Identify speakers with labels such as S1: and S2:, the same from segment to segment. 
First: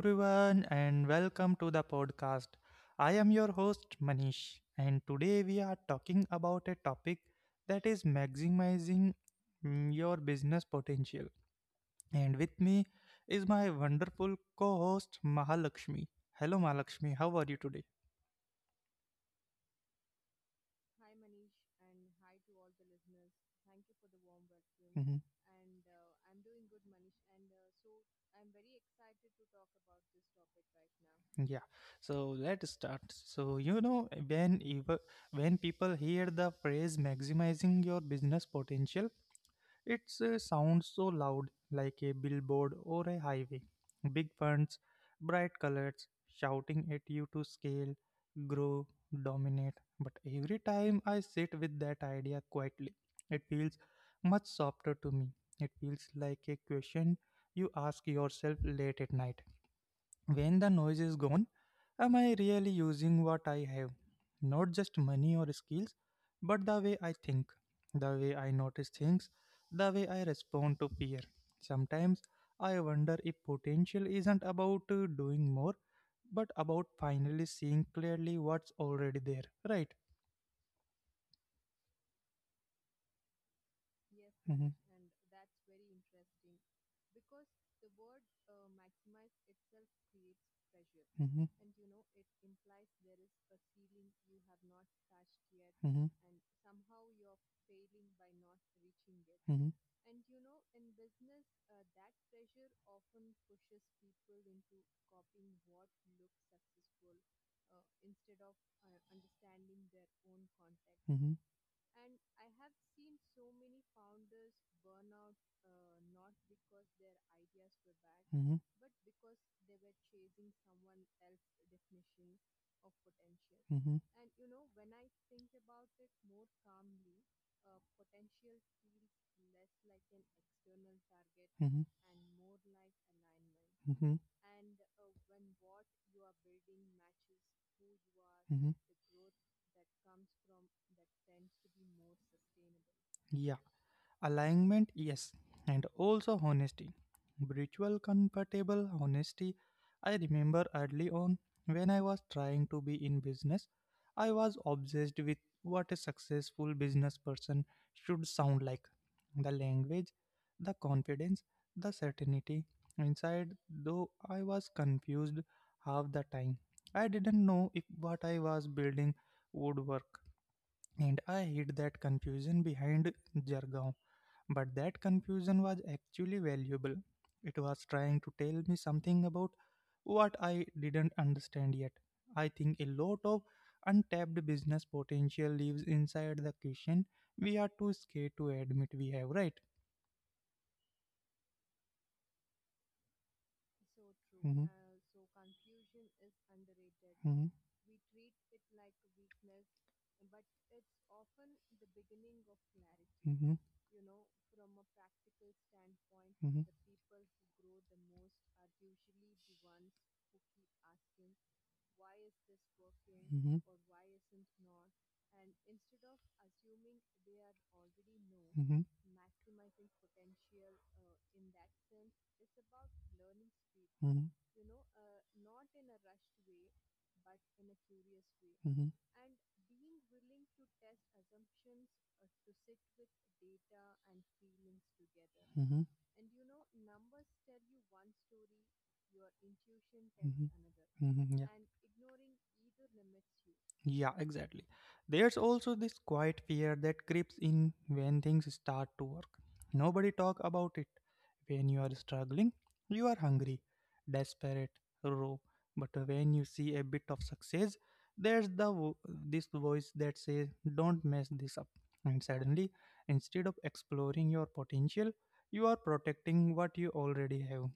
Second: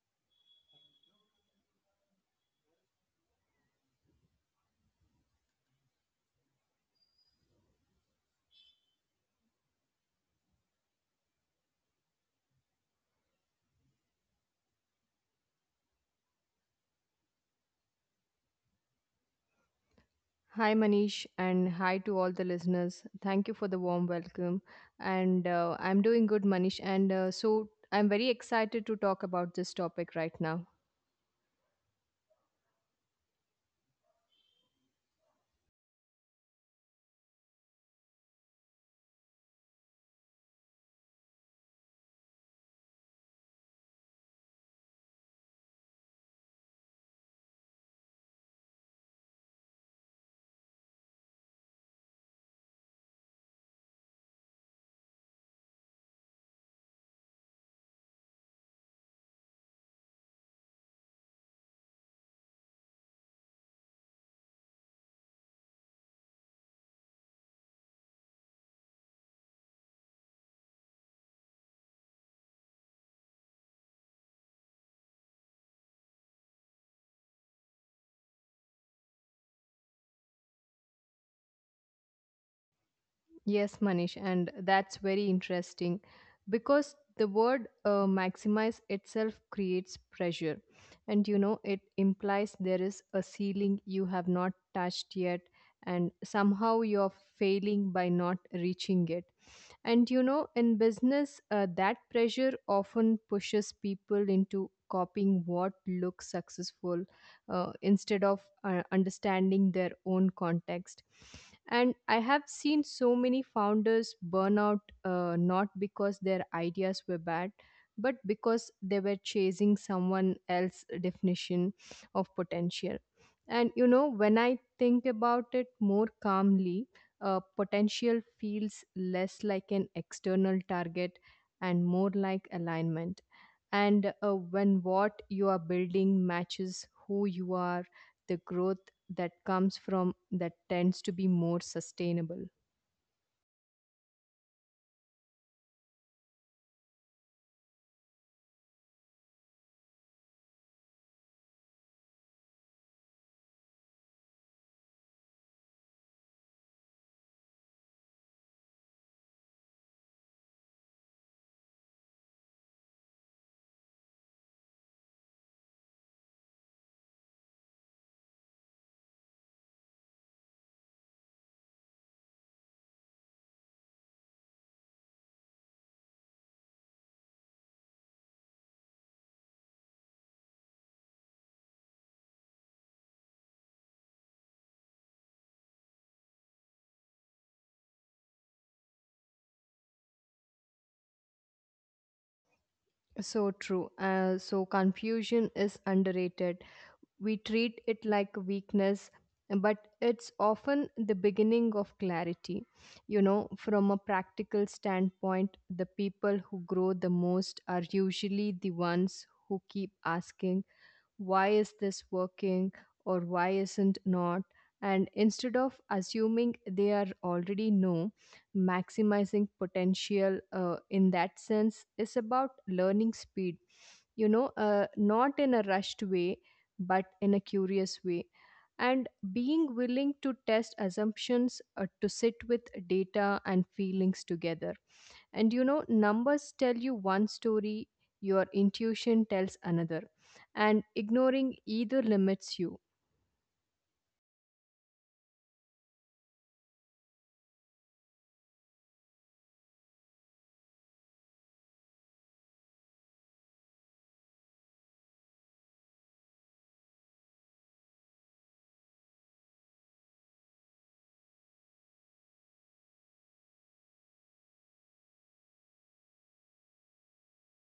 S1: everyone, and welcome to the podcast. I am your host, Manish, and today we are talking about a topic that is maximizing your business potential. And with me is my wonderful co host, Mahalakshmi. Hello, Mahalakshmi, how are you today?
S2: Hi, Manish, and hi to all the listeners. Thank you for the warm welcome. And
S1: hmm
S2: I'm doing good, Manish. And so I'm very excited to talk about this topic right now.
S1: Yeah. So let's start. When people hear the phrase maximizing your business potential, it sounds so loud, like a billboard or a highway. Big funds, bright colors, shouting at you to scale, grow, dominate. But every time I sit with that idea quietly, it feels much softer to me. It feels like a question you ask yourself late at night when the noise is gone. Am I really using what I have? Not just money or skills, but the way I think, the way I notice things, the way I respond to fear. Sometimes I wonder if potential isn't about doing more, but about finally seeing clearly what's already there, right?
S2: Yes, Manish, and that's very
S1: hmm
S2: interesting because the word maximize itself creates pressure. It implies
S1: hmm
S2: there is a ceiling you have not touched yet, and somehow you're
S1: hmm
S2: failing by not reaching it. In
S1: hmm
S2: business, that pressure often pushes people into copying what looks successful, instead of understanding their own context. And I
S1: hmm
S2: have seen so many founders burn out, not because their ideas were bad, but because they were
S1: bad,
S2: chasing someone else's definition of potential. When I
S1: hmm
S2: think about it more calmly, potential feels less like an external target and more like
S1: hmm
S2: alignment. And when
S1: hmm and
S2: what you are building matches who you are, the growth that
S1: hmm
S2: comes from that tends to be more sustainable.
S1: Alignment, yes, and also honesty. Ritual comfortable honesty. I remember early on when I was trying to be in business, I was obsessed with what a successful business person should sound like: the language, the confidence, the certainty. Inside, though, I was confused half the time. I didn't know if what I was building would work. And I hid that confusion behind jargon. But that confusion was actually valuable. It was trying to tell me something about what I didn't understand yet. I think a lot of untapped business potential lives inside the question we are too scared to admit we have, right?
S2: So true. So
S1: hmm
S2: confusion is underrated. We treat
S1: hmm
S2: it like a weakness, but it's often the beginning of clarity. You know,
S1: hmm
S2: from a practical standpoint, the people who
S1: hmm
S2: grow the most are usually the ones who keep asking, why is this working or why isn't
S1: hmm
S2: not? And instead of assuming they are already know, maximizing potential, in that sense, is about learning speed,
S1: hmm
S2: not in a rushed way, but in a curious way. And
S1: hmm
S2: being willing to test assumptions, to sit with data and feelings together. And you know, numbers tell you one story, your intuition tells another,
S1: hmm
S2: and
S1: another, hmm
S2: ignoring either
S1: yeah
S2: limits you.
S1: Yeah, exactly. There's also this quiet fear that creeps in when things start to work. Nobody talk about it. When you are struggling, you are hungry, desperate, raw. But when you see a bit of success, there's the this voice that says, "Don't mess this up." And suddenly, instead of exploring your potential, you are protecting what you already have,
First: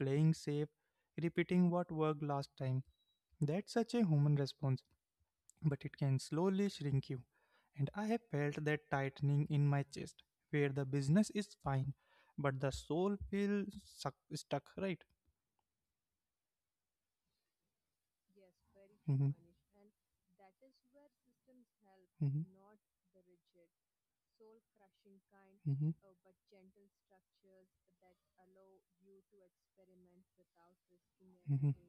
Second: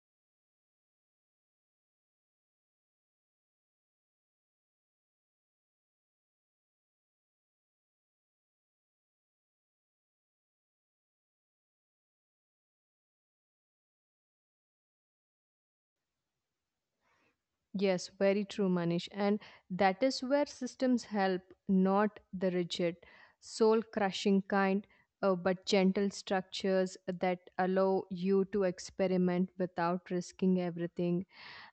S1: playing safe, repeating what worked last time. That's such a human response, but it can slowly shrink you. And I have felt that tightening in my chest, where the business is fine, but the soul feels stuck, right?
S2: Yes, very true, Manish.
S1: hmm
S2: And that is where systems help, not
S1: hmm
S2: the rigid, soul crushing kind,
S1: hmm
S2: but
S1: hmm
S2: gentle structures that allow you to experiment without risking everything.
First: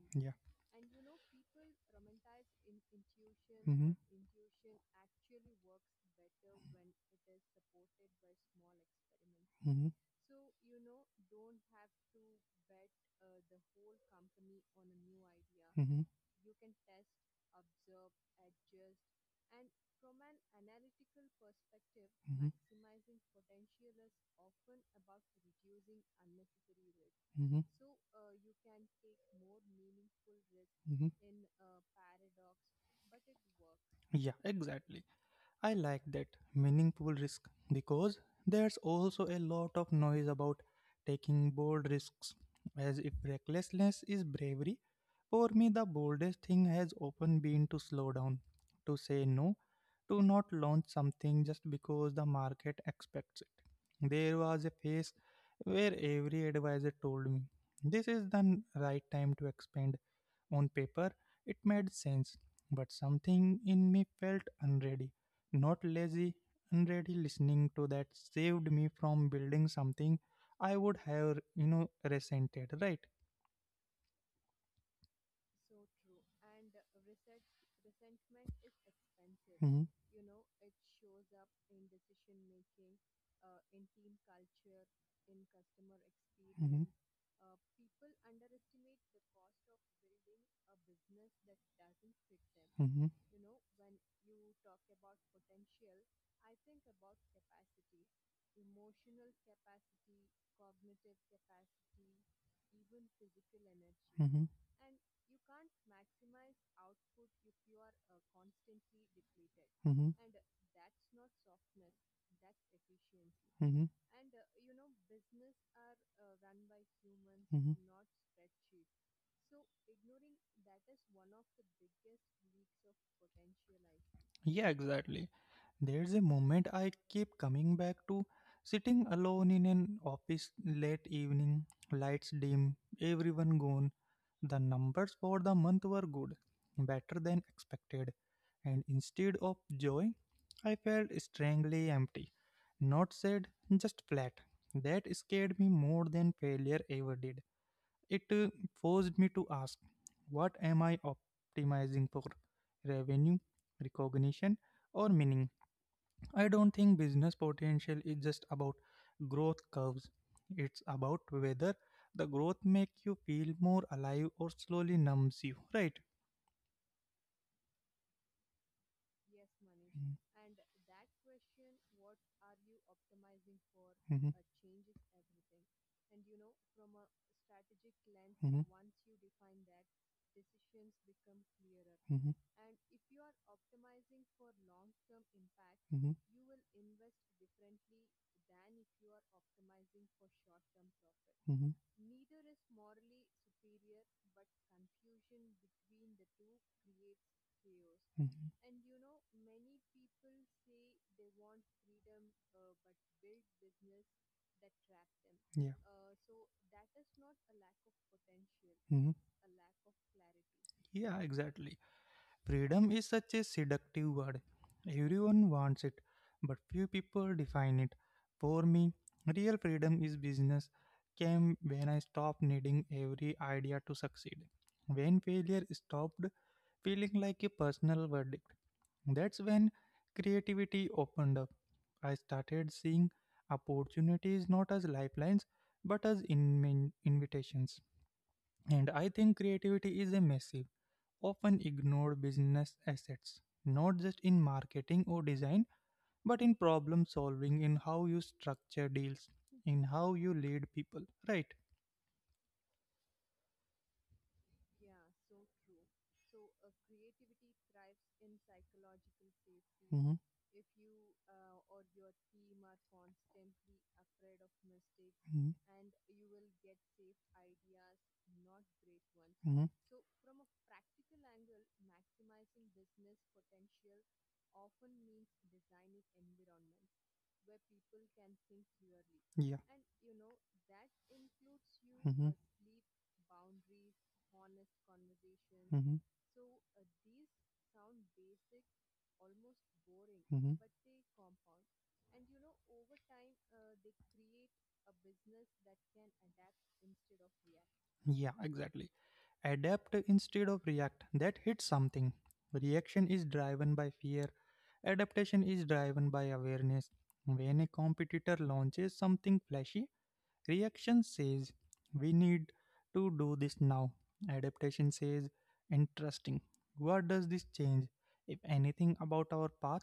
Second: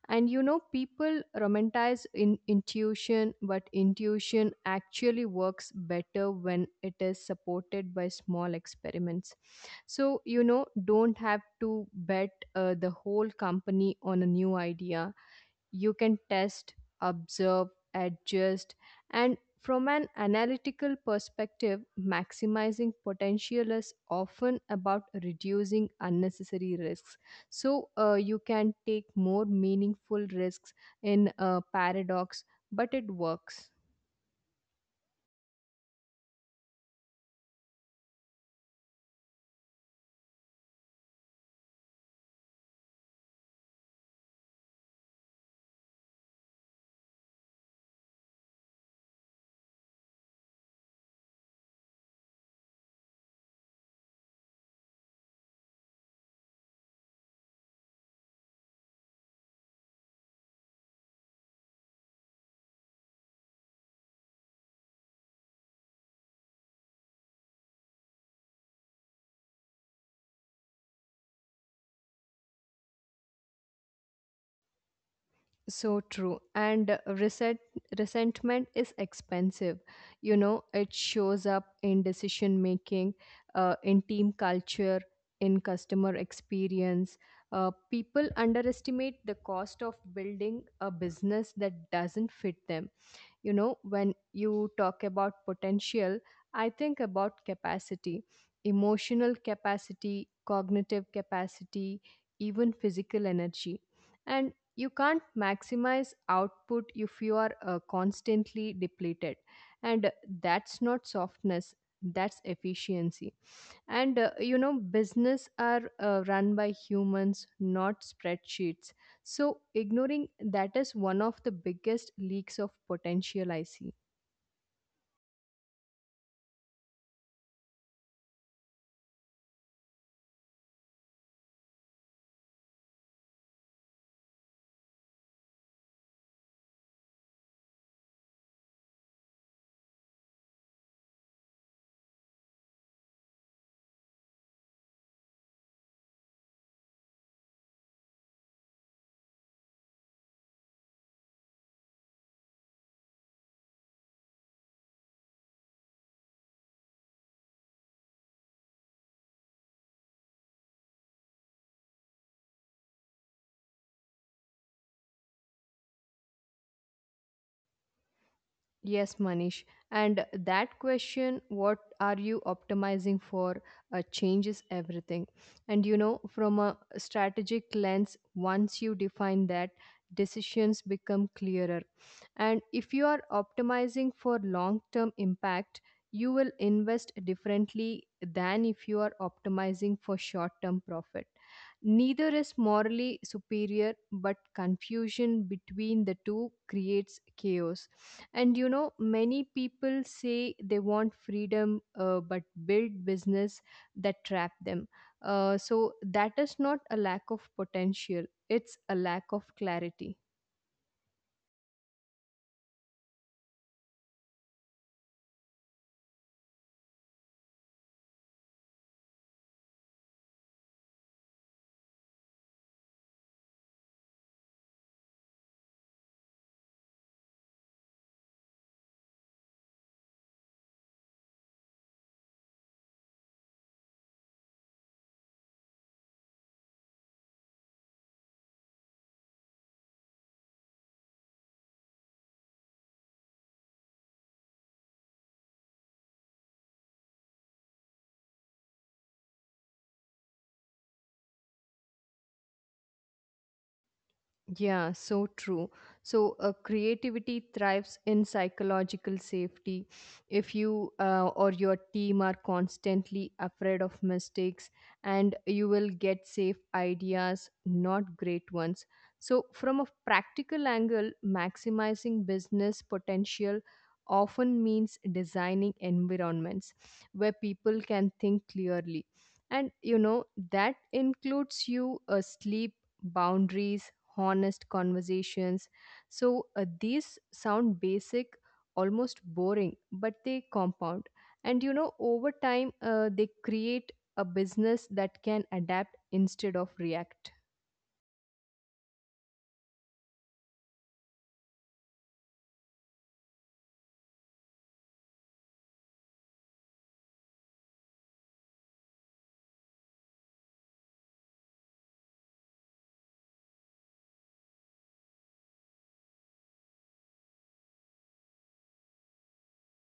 S2: And
S1: Yeah.
S2: you know, people romanticize in intuition, but
S1: hmm
S2: intuition actually works better when it is supported by small experiments. So,
S1: hmm
S2: you know, don't have to bet the whole company on a new idea. You can
S1: hmm
S2: test, observe, adjust, and from an analytical perspective, maximizing potential is often about reducing unnecessary risks.
S1: hmm right?
S2: So you can take more meaningful risks
S1: hmm
S2: in
S1: hmm
S2: a paradox, but it works.
S1: Yeah, exactly. I like that meaningful risk because there's also a lot of noise about taking bold risks, as if recklessness is bravery. For me, the boldest thing has often been to slow down, to say no, to not launch something just because the market expects it. There was a phase where every advisor told me this is the right time to expand. On paper, it made sense, but something in me felt unready. Not lazy, unready. Listening to that saved me from building something I would have, you know, resented, right?
S2: So true. And resentment is expensive.
S1: hmm
S2: You know, it shows up in decision making, in team culture, in customer experience.
S1: hmm
S2: People underestimate the cost of building a business that doesn't fit them. You
S1: hmm
S2: know, when you talk about potential, I think about capacity, emotional capacity, cognitive capacity, even physical energy. And
S1: hmm
S2: you can't maximize output if you are constantly depleted. And that's not softness, that's efficiency,
S1: hmm
S2: and you know business are run by humans
S1: hmm hmm
S2: not spreadsheets, so ignoring that is one of the biggest leaks of potential I see.
S1: Yeah, exactly. There's a moment I keep coming back to, sitting alone in an office late evening, lights dim, everyone gone. The numbers for the month were good, better than expected, and instead of joy, I felt strangely empty. Not sad, just flat. That scared me more than failure ever did. It forced me to ask, what am I optimizing for? Revenue, recognition, or meaning? I don't think business potential is just about growth curves. It's about whether the growth make you feel more alive or slowly numbs you, right?
S2: Yes, Manish. And that question, what are you optimizing for,
S1: Mm-hmm.
S2: changes everything. And you know, from a strategic lens,
S1: hmm
S2: once you define that, decisions become clearer.
S1: hmm
S2: And if you are optimizing for long term impact, you
S1: hmm
S2: will invest differently than if you are optimizing for short term profit.
S1: hmm
S2: Neither is morally superior, but confusion between the two creates chaos, and you
S1: hmm
S2: know, many people say they want freedom but build business that trap them.
S1: Yeah.
S2: So that is not a lack of potential, it's
S1: hmm
S2: a lack of clarity.
S1: Yeah, exactly. Freedom is such a seductive word. Everyone wants it, but few people define it. For me, real freedom is business came when I stopped needing every idea to succeed. When failure stopped feeling like a personal verdict, that's when creativity opened up. I started seeing opportunities not as lifelines but as invitations. And I think creativity is a massive, often ignore business assets, not just in marketing or design, but in problem solving, in how you structure deals, in how you lead people, right?
S2: Yeah, so true. So, creativity thrives in psychological safety.
S1: hmm
S2: If you or your team are constantly afraid of mistakes,
S1: hmm
S2: and you will get safe ideas, not great ones.
S1: hmm
S2: So, from a practical angle, maximizing business potential often means designing environments where people can think clearly. And
S1: Yeah.
S2: you know, that includes you,
S1: hmm
S2: sleep, boundaries, honest conversations.
S1: hmm
S2: So these sound basic, almost boring, but they compound. And you know, over time, they create a business that can adapt instead of react.
S1: Yeah, exactly. Adapt instead of react. That hits something. Reaction is driven by fear. Adaptation is driven by awareness. When a competitor launches something flashy, reaction says we need to do this now. Adaptation says interesting. What does this change, if anything, about our path?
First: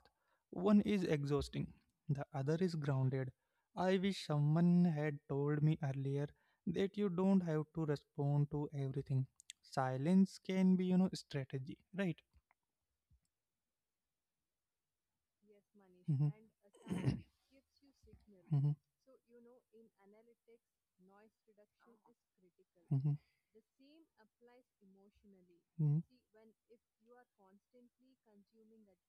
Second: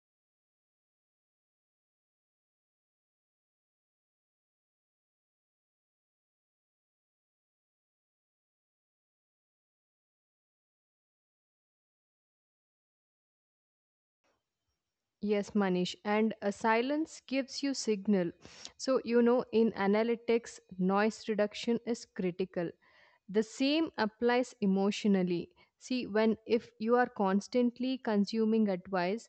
S1: One is exhausting, the other is grounded. I wish someone had told me earlier that you don't have to respond to everything. Silence can be, you know, strategy, right?
S2: Yes, Manish. And a
S1: Mhm.
S2: silence gives you signal.
S1: Mhm.
S2: So, you know, in analytics, noise reduction is critical. The same applies emotionally. See, when if you are constantly consuming advice,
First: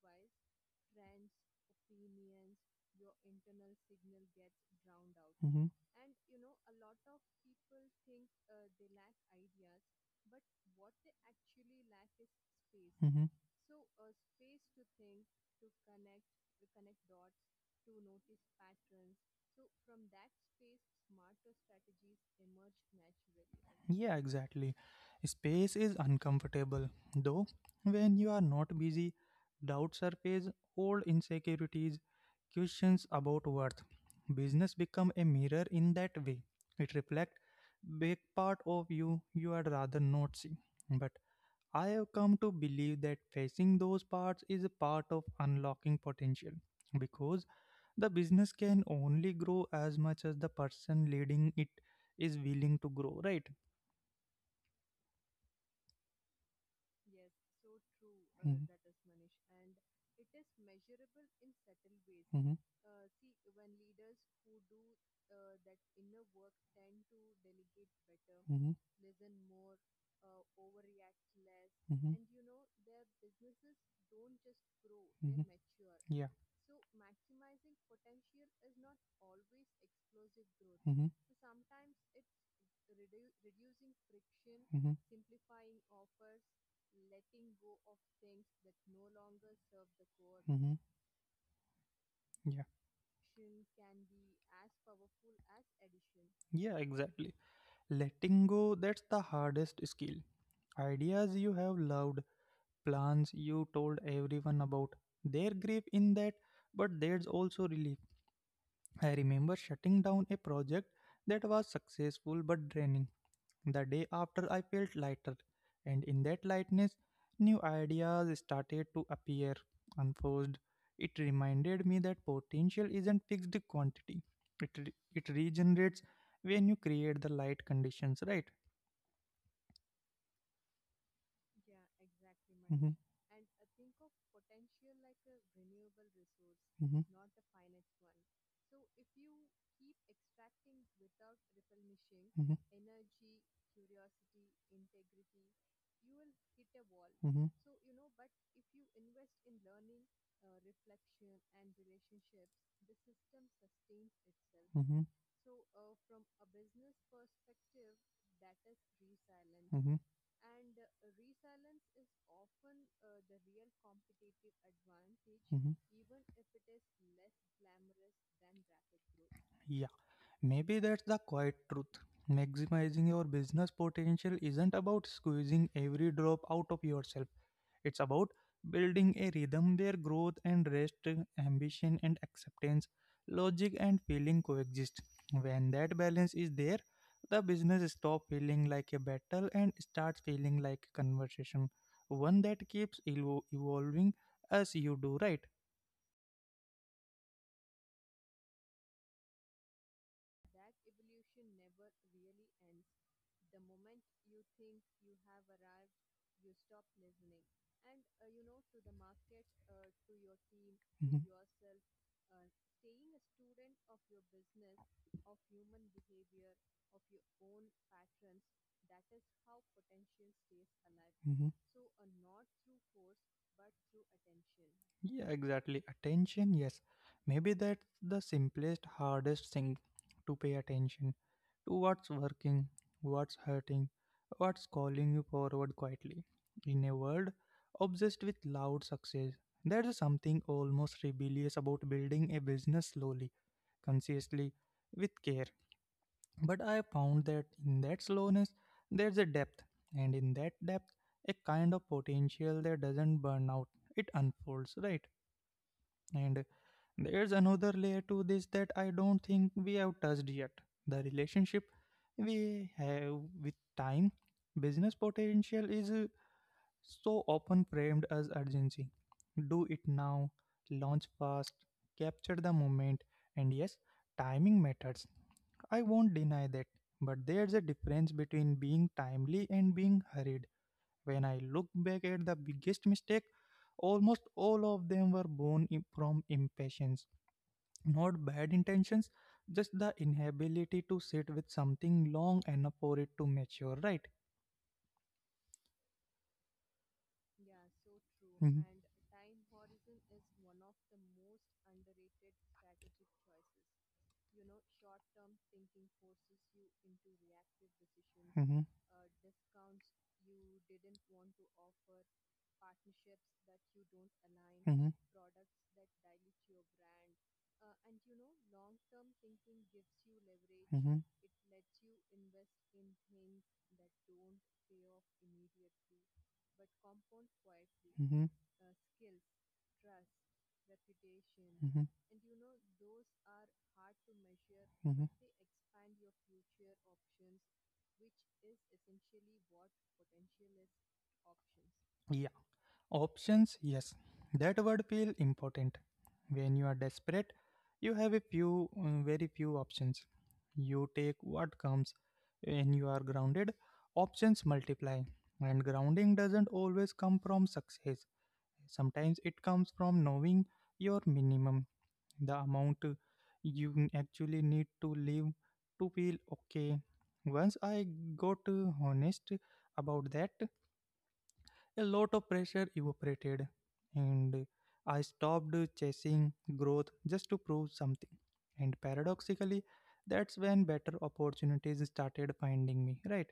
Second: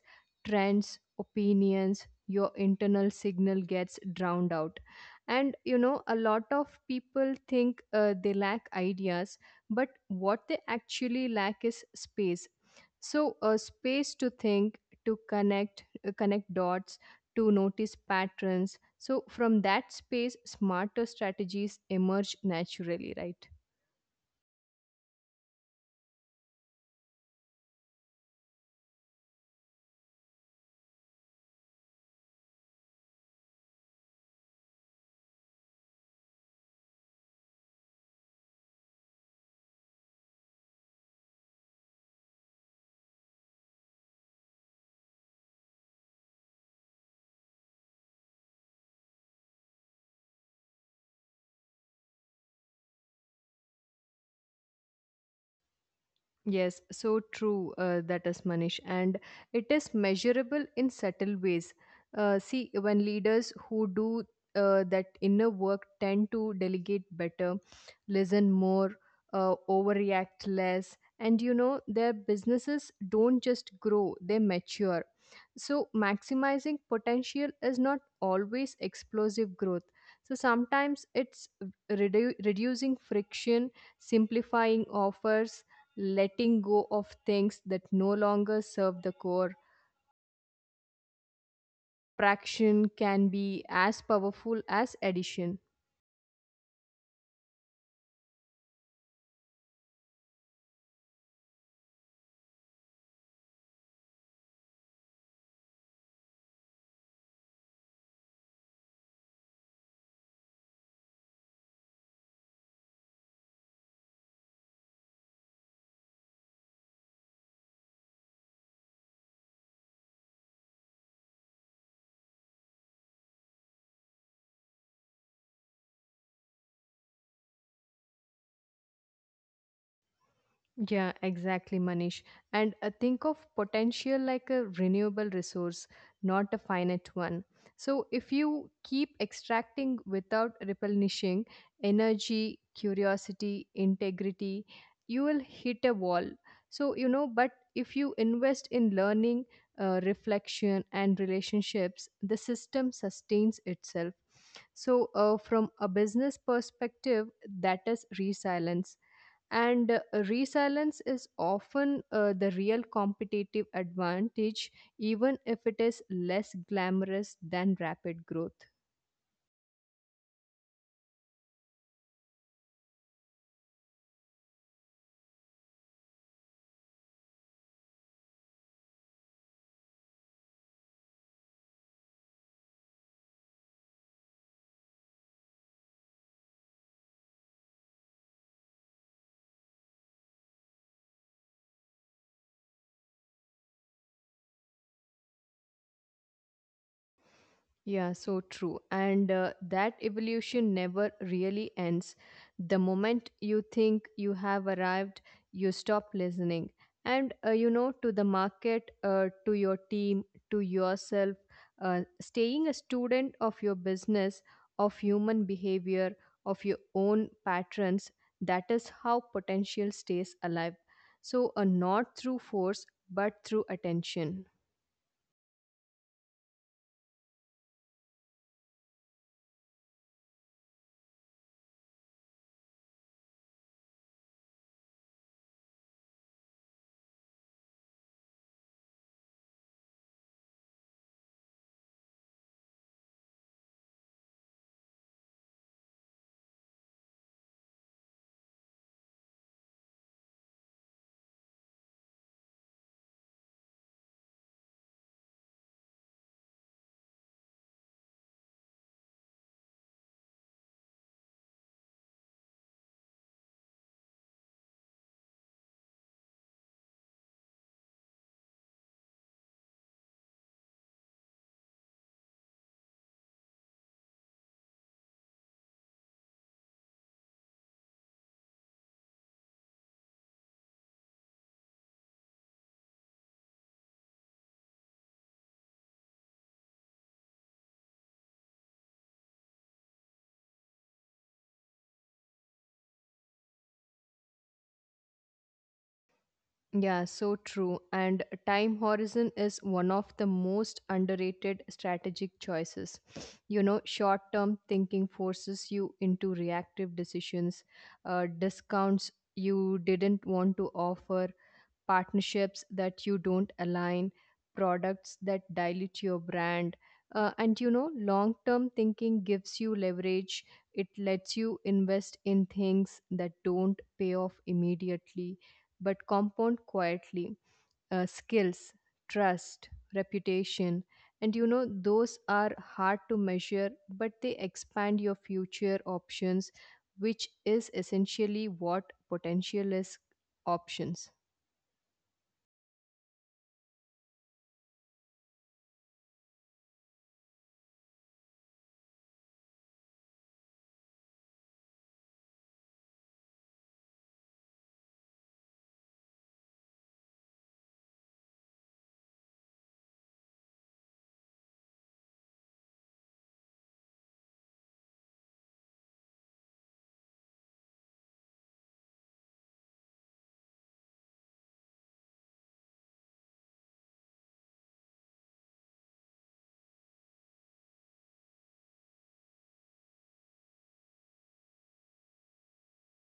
S2: trends, opinions, your internal signal gets drowned out,
S1: Mhm. Mhm. Mhm.
S2: and you know a lot of people think they lack ideas, but what they actually lack is space.
S1: Mhm.
S2: So a space to think, to connect, connect dots, to notice patterns, so from that space smarter strategies emerge naturally, right?
S1: Yeah, exactly. Space is uncomfortable, though. When you are not busy, doubt surface, old insecurities, questions about worth. Business become a mirror in that way. It reflects big part of you you had rather not see. But I have come to believe that facing those parts is a part of unlocking potential because the business can only grow as much as the person leading it is willing to grow, right?
S2: Yes, so true, that is Manish, and it is measurable in subtle ways.
S1: Mhm, that is, and hmm
S2: See, when leaders who do that inner work tend to delegate better,
S1: hmm
S2: listen more, overreact less, and you
S1: hmm
S2: know, their businesses don't just grow, they
S1: hmm
S2: mature.
S1: Yeah.
S2: So, maximizing potential is not always explosive growth. So,
S1: hmm
S2: sometimes it's reducing friction,
S1: hmm
S2: simplifying offers, letting go of things that no longer serve the core.
S1: hmm Yeah.
S2: Fraction can be as powerful as addition.
S1: Yeah, exactly. Letting go, that's the hardest skill. Ideas you have loved, plans you told everyone about. Their grief in that, but there's also relief. I remember shutting down a project that was successful but draining. The day after, I felt lighter, and in that lightness, new ideas started to appear unforced. It reminded me that potential isn't fixed quantity, it regenerates when you create the light conditions, right?
S2: Yeah, exactly, Manish.
S1: hmm
S2: And Think of potential like a renewable resource, not a finite one. So, if you keep extracting without replenishing
S1: hmm
S2: energy, curiosity, integrity, you will hit a wall. So,
S1: hmm
S2: you know, but if you invest in learning, reflection, and relationships, the system sustains itself.
S1: hmm hmm
S2: So, from a business perspective, that is resilience,
S1: hmm
S2: and resilience is often the real competitive advantage,
S1: Mhm.
S2: even if it is less glamorous than rapid growth.
S1: Yeah, maybe that's the quiet truth. Maximizing your business potential isn't about squeezing every drop out of yourself, it's about building a rhythm where growth and rest, ambition and acceptance, logic and feeling coexist. When that balance is there, the business stops feeling like a battle and starts feeling like a conversation, one that keeps evolving as you do, right?
S2: Yeah, so true. And That evolution never
S1: That.
S2: really ends. The moment you think you have arrived, you stop listening. To the market, to your team, to
S1: Mhm.
S2: yourself, staying a student of your business, of human behavior, of your own patterns, that is how potential stays alive.
S1: hmm
S2: So, not through force, but through attention.
S1: Yeah, exactly. Attention, yes. Maybe that's the simplest, hardest thing, to pay attention to what's working, what's hurting, what's calling you forward quietly. In a world obsessed with loud success, there's something almost rebellious about building a business slowly, consciously, with care. But I found that in that slowness, there's a depth, and in that depth, a kind of potential that doesn't burn out, it unfolds, right? And there's another layer to this that I don't think we have touched yet, the relationship we have with time. Business potential is so often framed as urgency. Do it now, launch fast, capture the moment, and yes, timing matters, I won't deny that, but there's a difference between being timely and being hurried. When I look back at the biggest mistake, almost all of them were born from impatience, not bad intentions, just the inability to sit with something long enough for it to mature, right?
S2: Yeah, so true. And
S1: hmm
S2: time horizon is one of the most underrated strategic choices. You know, short term thinking forces you into reactive decisions,
S1: hmm
S2: discounts you didn't want to offer, partnerships that you don't align,
S1: align,
S2: products that dilute your brand. And you know, long term thinking gives you leverage. It
S1: hmm
S2: lets you invest in things that don't pay off immediately but compound quietly.
S1: hmm
S2: Skills, trust, reputation.
S1: hmm
S2: And you know, those are hard to measure, but they
S1: hmm
S2: expand your future options, which is essentially what potential is: options.
S1: Yeah. Options, yes. That word feel important. When you are desperate, you have a few, very few options. You take what comes. When you are grounded, options multiply. And grounding doesn't always come from success. Sometimes it comes from knowing your minimum, the amount you actually need to live to feel okay. Once I got honest about that, a lot of pressure evaporated and I stopped chasing growth just to prove something. And paradoxically, that's when better opportunities started finding me, right?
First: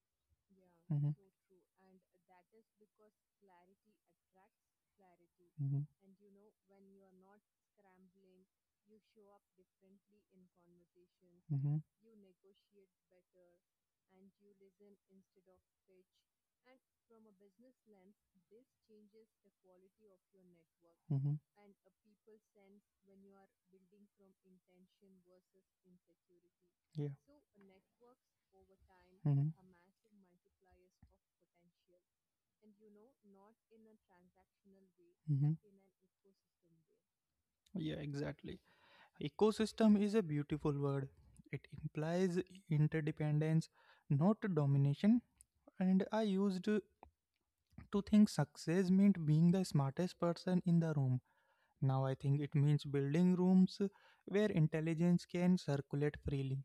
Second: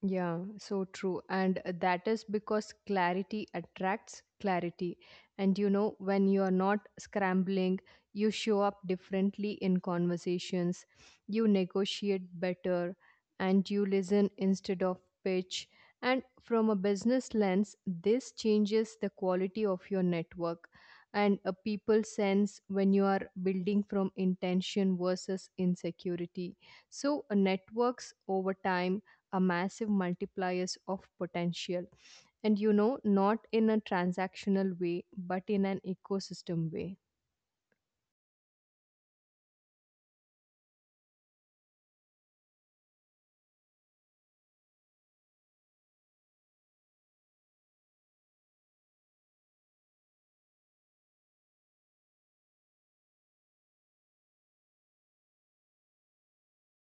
S2: Yeah, so
S1: Mm-hmm.
S2: true. And that is because clarity attracts clarity. And you know,
S1: Mm-hmm.
S2: when you are not scrambling, you show up differently in conversations, you
S1: Mm-hmm.
S2: negotiate better, and you listen instead of pitch. And from a business lens, this changes the quality of your network. And
S1: Mm-hmm.
S2: a people sense when you are building from intention versus insecurity. So,
S1: Yeah.
S2: networks over time a
S1: Mm-hmm.
S2: massive multipliers of potential, and you know, not in a transactional way but in an
S1: Mm-hmm.
S2: ecosystem way.
S1: Yeah, exactly. Ecosystem is a beautiful word. It implies interdependence, not domination. And I used to think success meant being the smartest person in the room. Now I think it means building rooms where intelligence can circulate freely,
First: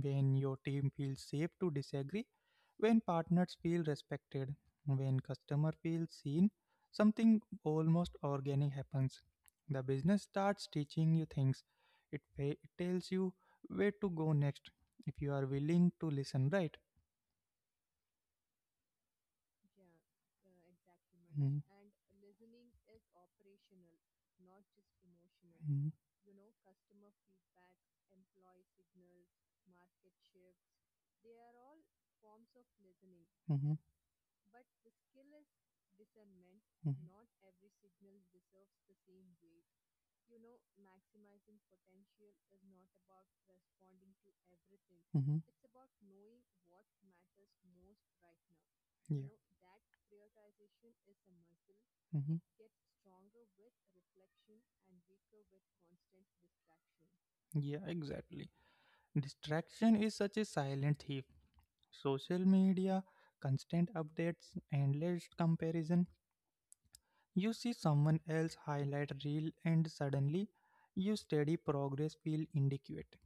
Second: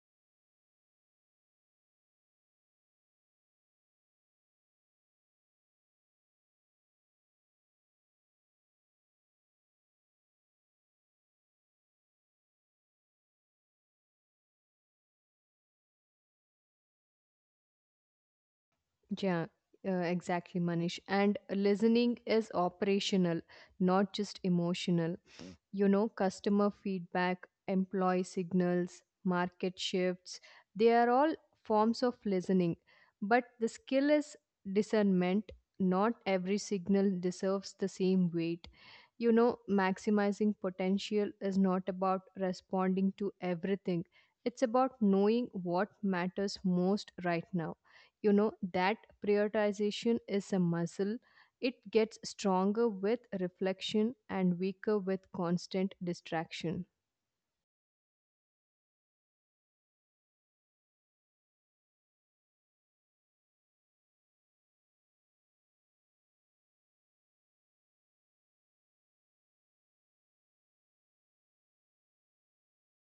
S1: when your team feels safe to disagree, when partners feel respected, when customer feels seen, something almost organic happens. The business starts teaching you things. It it tells you where to go next if you are willing to listen, right?
S2: Yeah, exactly, Manish. And
S1: Mm.
S2: listening is operational, not just emotional.
S1: Mm.
S2: You know, customer feedback, employee signals, market shifts, they are all forms of listening, but
S1: Mhm.
S2: the skill is discernment. Not every
S1: Mhm.
S2: signal deserves the same weight. You know, maximizing potential is not about responding to everything, it's about knowing what matters most right now. You know that
S1: Yeah.
S2: prioritization is a muscle. It gets
S1: Mhm.
S2: stronger with reflection and weaker with constant distraction.
S1: Yeah, exactly. Distraction is such a silent thief. Social media, constant updates, endless comparison. You see someone else highlight reel and suddenly your steady progress feel inadequate.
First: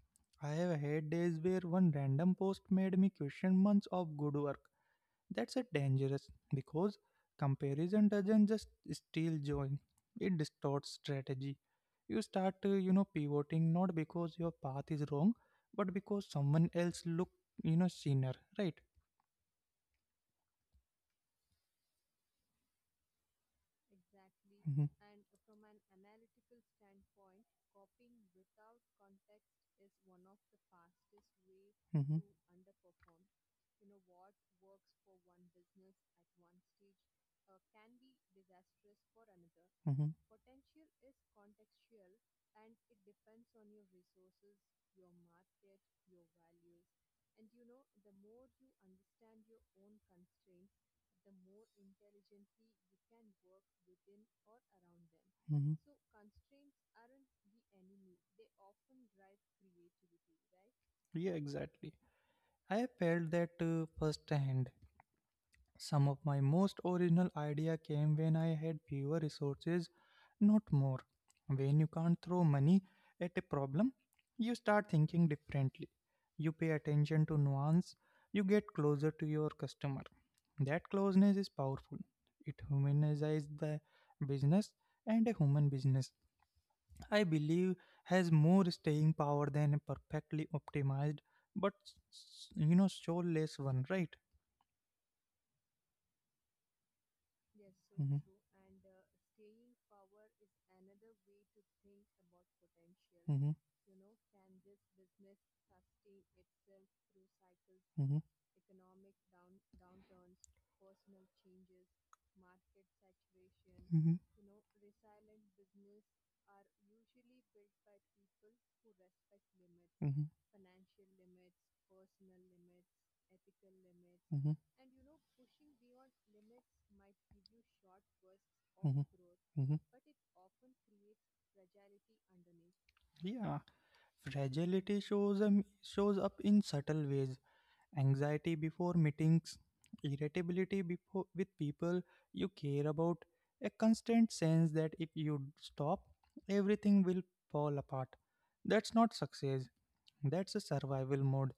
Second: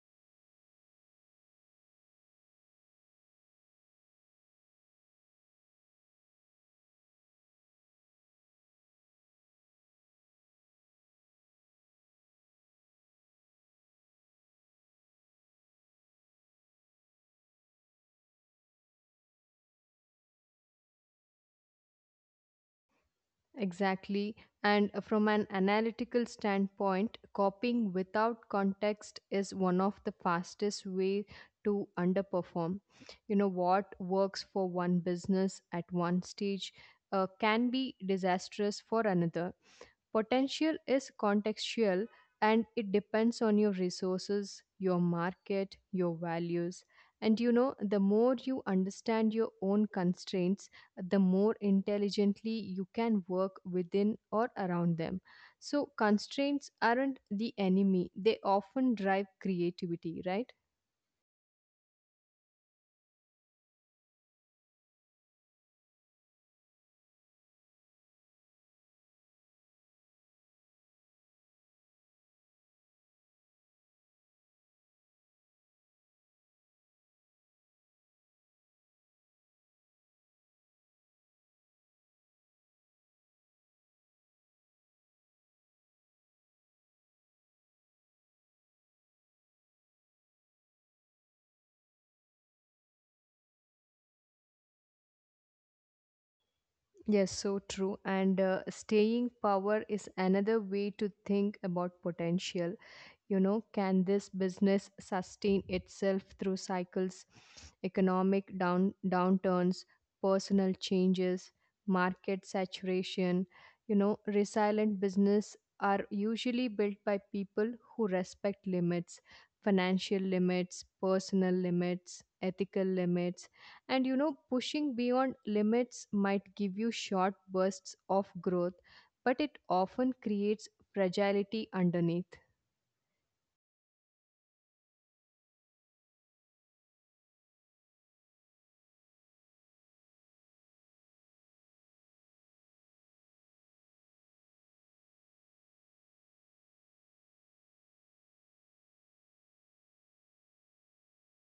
S1: I have had days where one random post made me question months of good work. That's a dangerous because comparison doesn't just steal joy, it distorts strategy. You start, you know, pivoting not because your path is wrong, but because someone else look, you know, senior, right?
S2: Exactly.
S1: Mm-hmm.
S2: And from an analytical standpoint, copying without context is one of the fastest way to
S1: Mm-hmm.
S2: underperform. You know, what works for one business at one stage can be disastrous for another.
S1: Mm-hmm.
S2: Potential is contextual, and it depends on your resources, your market, your values. And you know, the more you understand your own constraints, the more intelligently you can work within or around them. So,
S1: Mm-hmm.
S2: constraints aren't the enemy, they often drive creativity, right?
S1: Right? Yeah, exactly. I felt that firsthand. Some of my most original idea came when I had fewer resources, not more. When you can't throw money at a problem, you start thinking differently. You pay attention to nuance, you get closer to your customer. That closeness is powerful. It humanizes the business and a human business, I believe, has more staying power than a perfectly optimized but you know soulless one, right?
S2: Yes, so true.
S1: hmm
S2: And Staying power is another way to think about potential. You know,
S1: hmm
S2: can this business sustain itself through cycles,
S1: hmm
S2: economic downturns, personal changes, market saturation? You know,
S1: hmm
S2: resilient business are usually built by people who respect limits,
S1: hmm
S2: financial limits, personal limits, ethical limits. And you
S1: hmm
S2: know, pushing beyond limits might give you short bursts of
S1: hmm
S2: growth, but
S1: growth.
S2: it often creates fragility underneath.
S1: Mhm. Yeah, fragility shows up in subtle ways. Anxiety before meetings, irritability before with people you care about, a constant sense that if you stop, everything will fall apart. That's not success. That's a survival mode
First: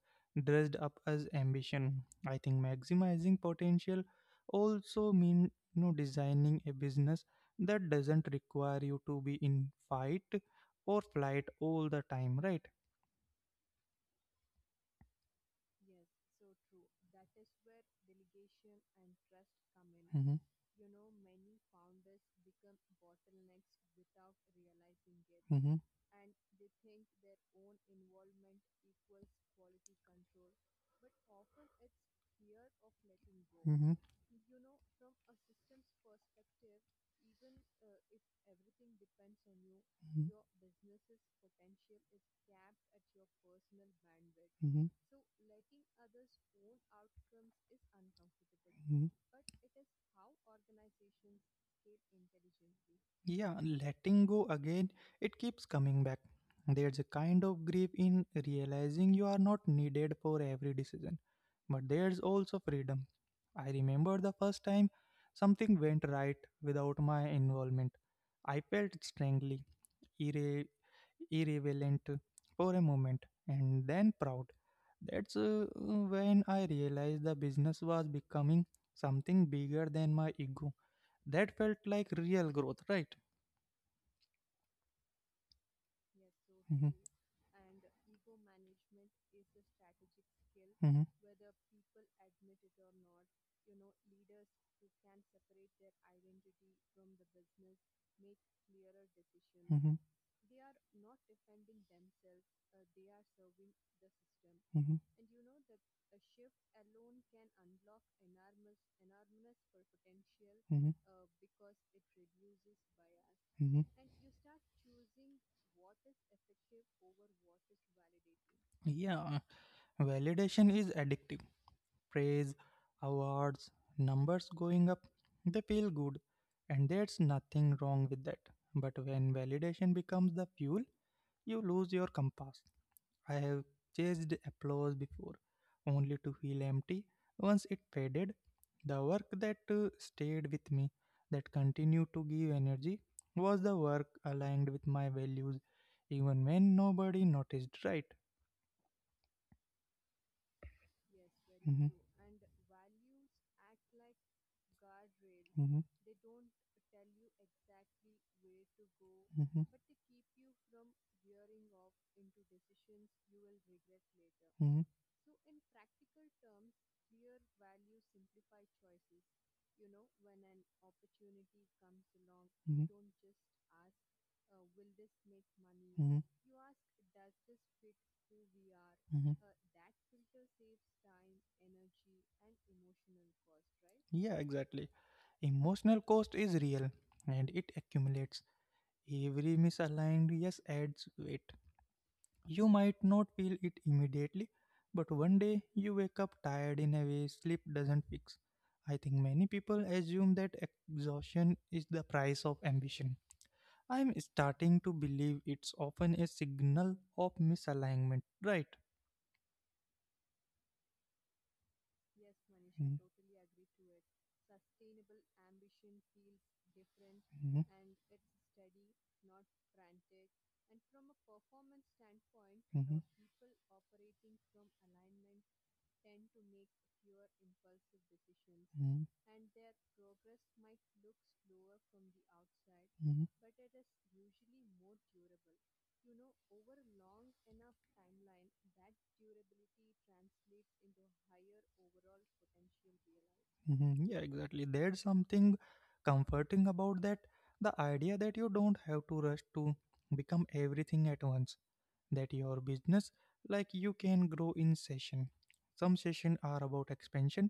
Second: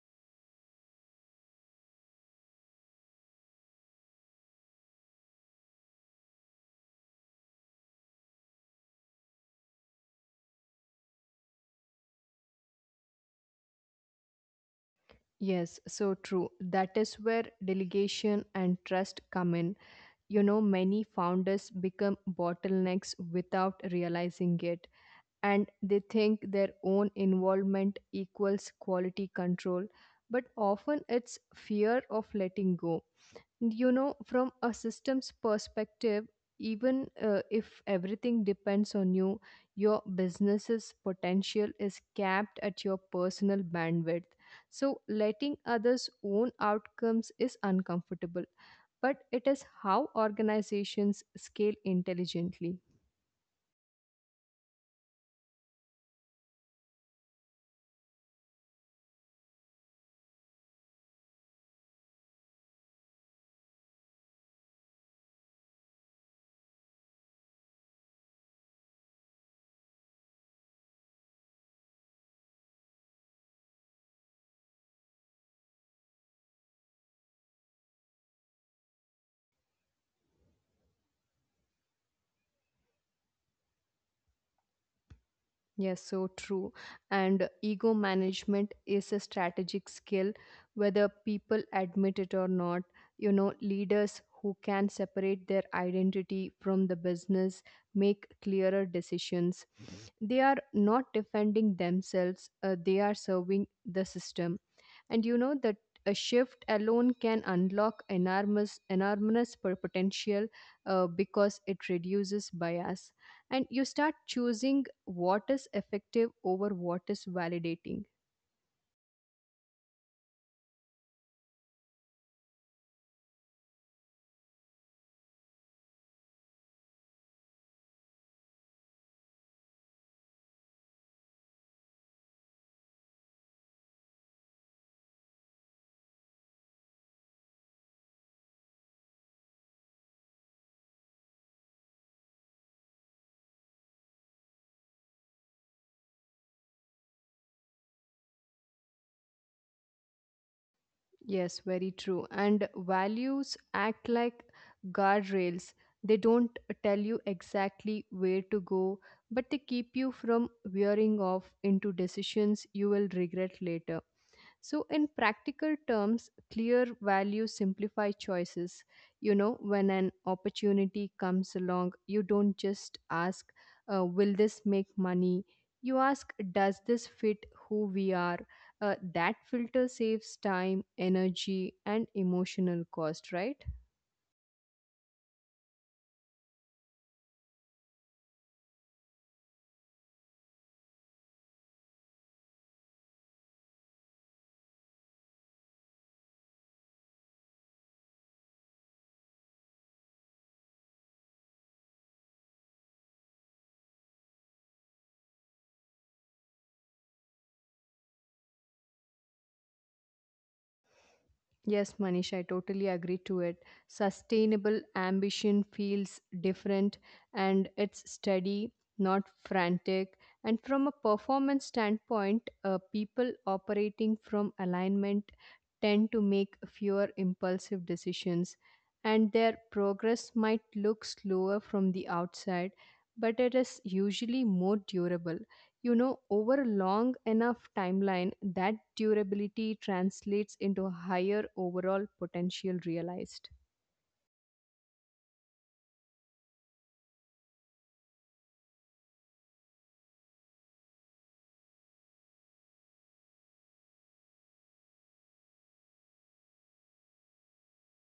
S1: dressed up as ambition. I think maximizing potential also mean designing a business that doesn't require you to be in fight or flight all the time, right?
S2: Yes, so true. That is where delegation and trust come in.
S1: In. Hmm.
S2: You know, many founders become bottlenecks without realizing it,
S1: Hmm.
S2: and they think their own involvement equals quality control, but often it's fear of letting go.
S1: Hmm.
S2: You know, from a systems perspective, even if everything depends on you, your business's potential is capped at your personal bandwidth, so
S1: Hmm.
S2: letting others own outcomes is uncomfortable, but
S1: Mm,
S2: it is how organizations scale intelligently.
S1: yeah, letting go again, it keeps coming back. There's a kind of grief in realizing you are not needed for every decision, but there's also freedom. I remember the first time something went right without my involvement. I felt strangely irre- irrelevant for a moment and then proud. That's when I realized the business was becoming something bigger than my ego. That felt like real growth, right?
S2: Yes, so true.
S1: Mhm.
S2: And ego management is a strategic skill, whether
S1: Mhm.
S2: people admit it or not. You know, leaders who can separate their identity from the business make clearer decisions. They
S1: Mhm.
S2: are not defending themselves, they are serving the system. And you
S1: Mhm.
S2: know that a shift alone can unlock enormous, enormous potential,
S1: Mhm.
S2: because it reduces bias. And you
S1: Mhm.
S2: start choosing what is effective over what is validating.
S1: Yeah, validation is addictive. Praise, awards, numbers going up, they feel good, and there's nothing wrong with that. But when validation becomes the fuel, you lose your compass. I have chased applause before, only to feel empty once it faded. The work that stayed with me, that continued to give energy, was the work aligned with my values, even when nobody noticed, right?
S2: Yes, very true.
S1: Hmm.
S2: And values act like guardrails. They
S1: Values
S2: don't
S1: act
S2: tell you exactly where to go, but they
S1: like. Hmm.
S2: keep
S1: Hmm.
S2: you from veering off into decisions you will regret later. So,
S1: Hmm.
S2: in practical terms, clear values simplify choices. You know, when an opportunity comes along, you don't
S1: Hmm.
S2: just ask, will this make money? You ask, does this fit who we are? That
S1: Mm-hmm.
S2: filter saves time, energy, and emotional cost, right?
S1: Yeah, exactly. Emotional cost is real and it accumulates. Every misaligned yes adds weight. You might not feel it immediately, but one day you wake up tired in a way sleep doesn't fix. I think many people assume that exhaustion is the price of ambition. I'm starting to believe it's often a signal of misalignment, right?
S2: Yes, Manish, I totally
S1: Mhm.
S2: agree to it. Sustainable ambition feels different and
S1: Mhm.
S2: it's steady, not frantic. And from a performance standpoint, people
S1: Mhm.
S2: operating from alignment tend to make fewer impulsive decisions, and their progress might look slower from the outside, but it is
S1: Mhm.
S2: usually more durable, you know, over a long enough timeline that durability translates into higher overall potential realized.
S1: Mhm. Yeah, exactly. There's something comforting about that. The idea that you don't have to rush to become everything at once. That your business, like you can grow in session. Some sessions are about expansion,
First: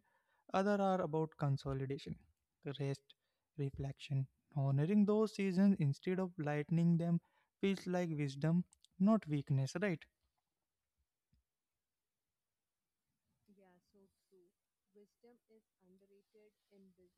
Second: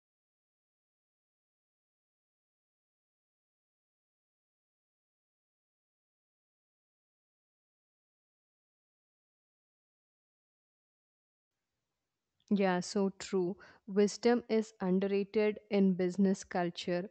S1: other are about consolidation, rest, reflection. Honoring those seasons instead of lightening them feels like wisdom, not weakness, right?
S2: Yeah, so true. Wisdom is underrated in business culture,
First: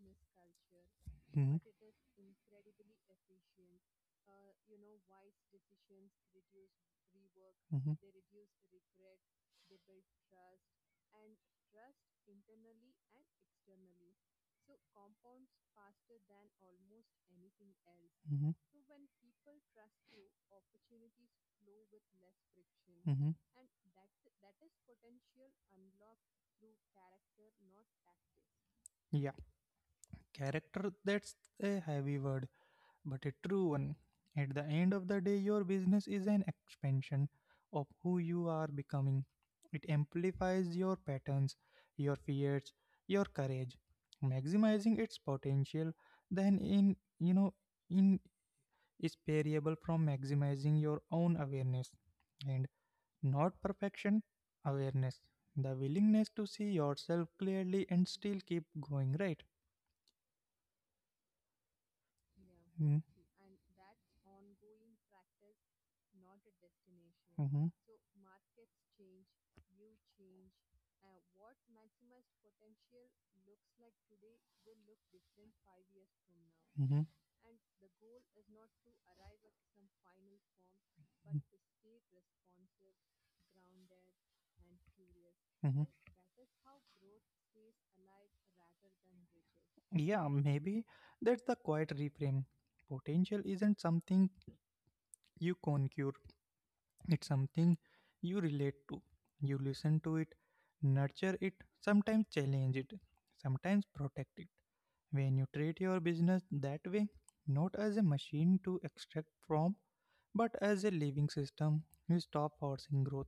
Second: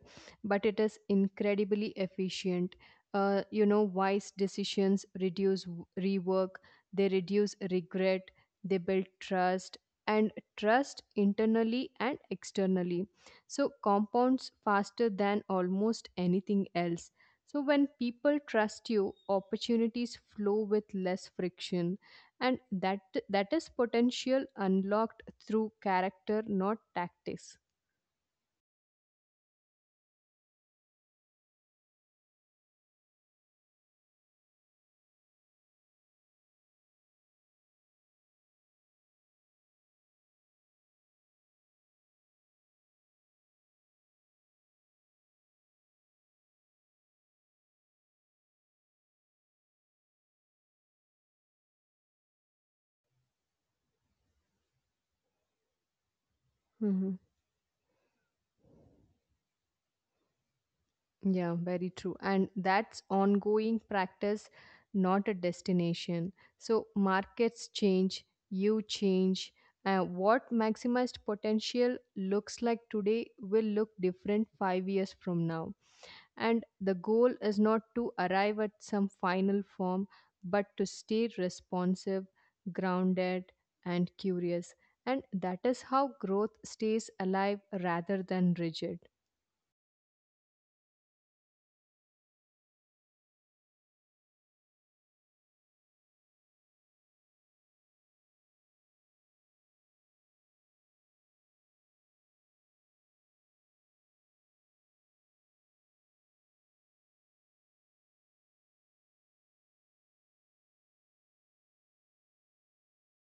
S2: but it is
S1: Hmm.
S2: incredibly efficient. You know, wise decisions reduce rework, they reduce regret, they build trust, and trust internally and externally. So, compounds faster than almost anything else. So, when
S1: Mhm.
S2: people trust you, opportunities flow with less friction, and
S1: Mm-hmm.
S2: that is potential unlocked through character, not tactics.
S1: Yeah, character that's a heavy word, but a true one. At the end of the day, your business is an expansion of who you are becoming. It amplifies your patterns, your fears, your courage, maximizing its potential. Then, in you know, in is variable from maximizing your own awareness, and not perfection, awareness. The willingness to see yourself
S2: Mhm.
S1: clearly and still keep going, right?
S2: Yeah, very true,
S1: Mm.
S2: and that's ongoing practice, not a destination. So
S1: Mm-hmm.
S2: markets change, you change. Uh, what maximized potential looks like today will look different 5 years from now,
S1: Mm-hmm.
S2: and the goal is not to arrive at some final form, but to stay responsive, grounded, and curious. And that
S1: Mm-hmm.
S2: is how growth stays alive rather than rigid.
S1: Yeah, maybe that's the quiet reframe. Potential isn't something you conquer, it's something you relate to. You listen to it, nurture it, sometimes challenge it, sometimes protect it. When you treat your business that way, not as a machine to extract from, but as a living system, you stop forcing growth.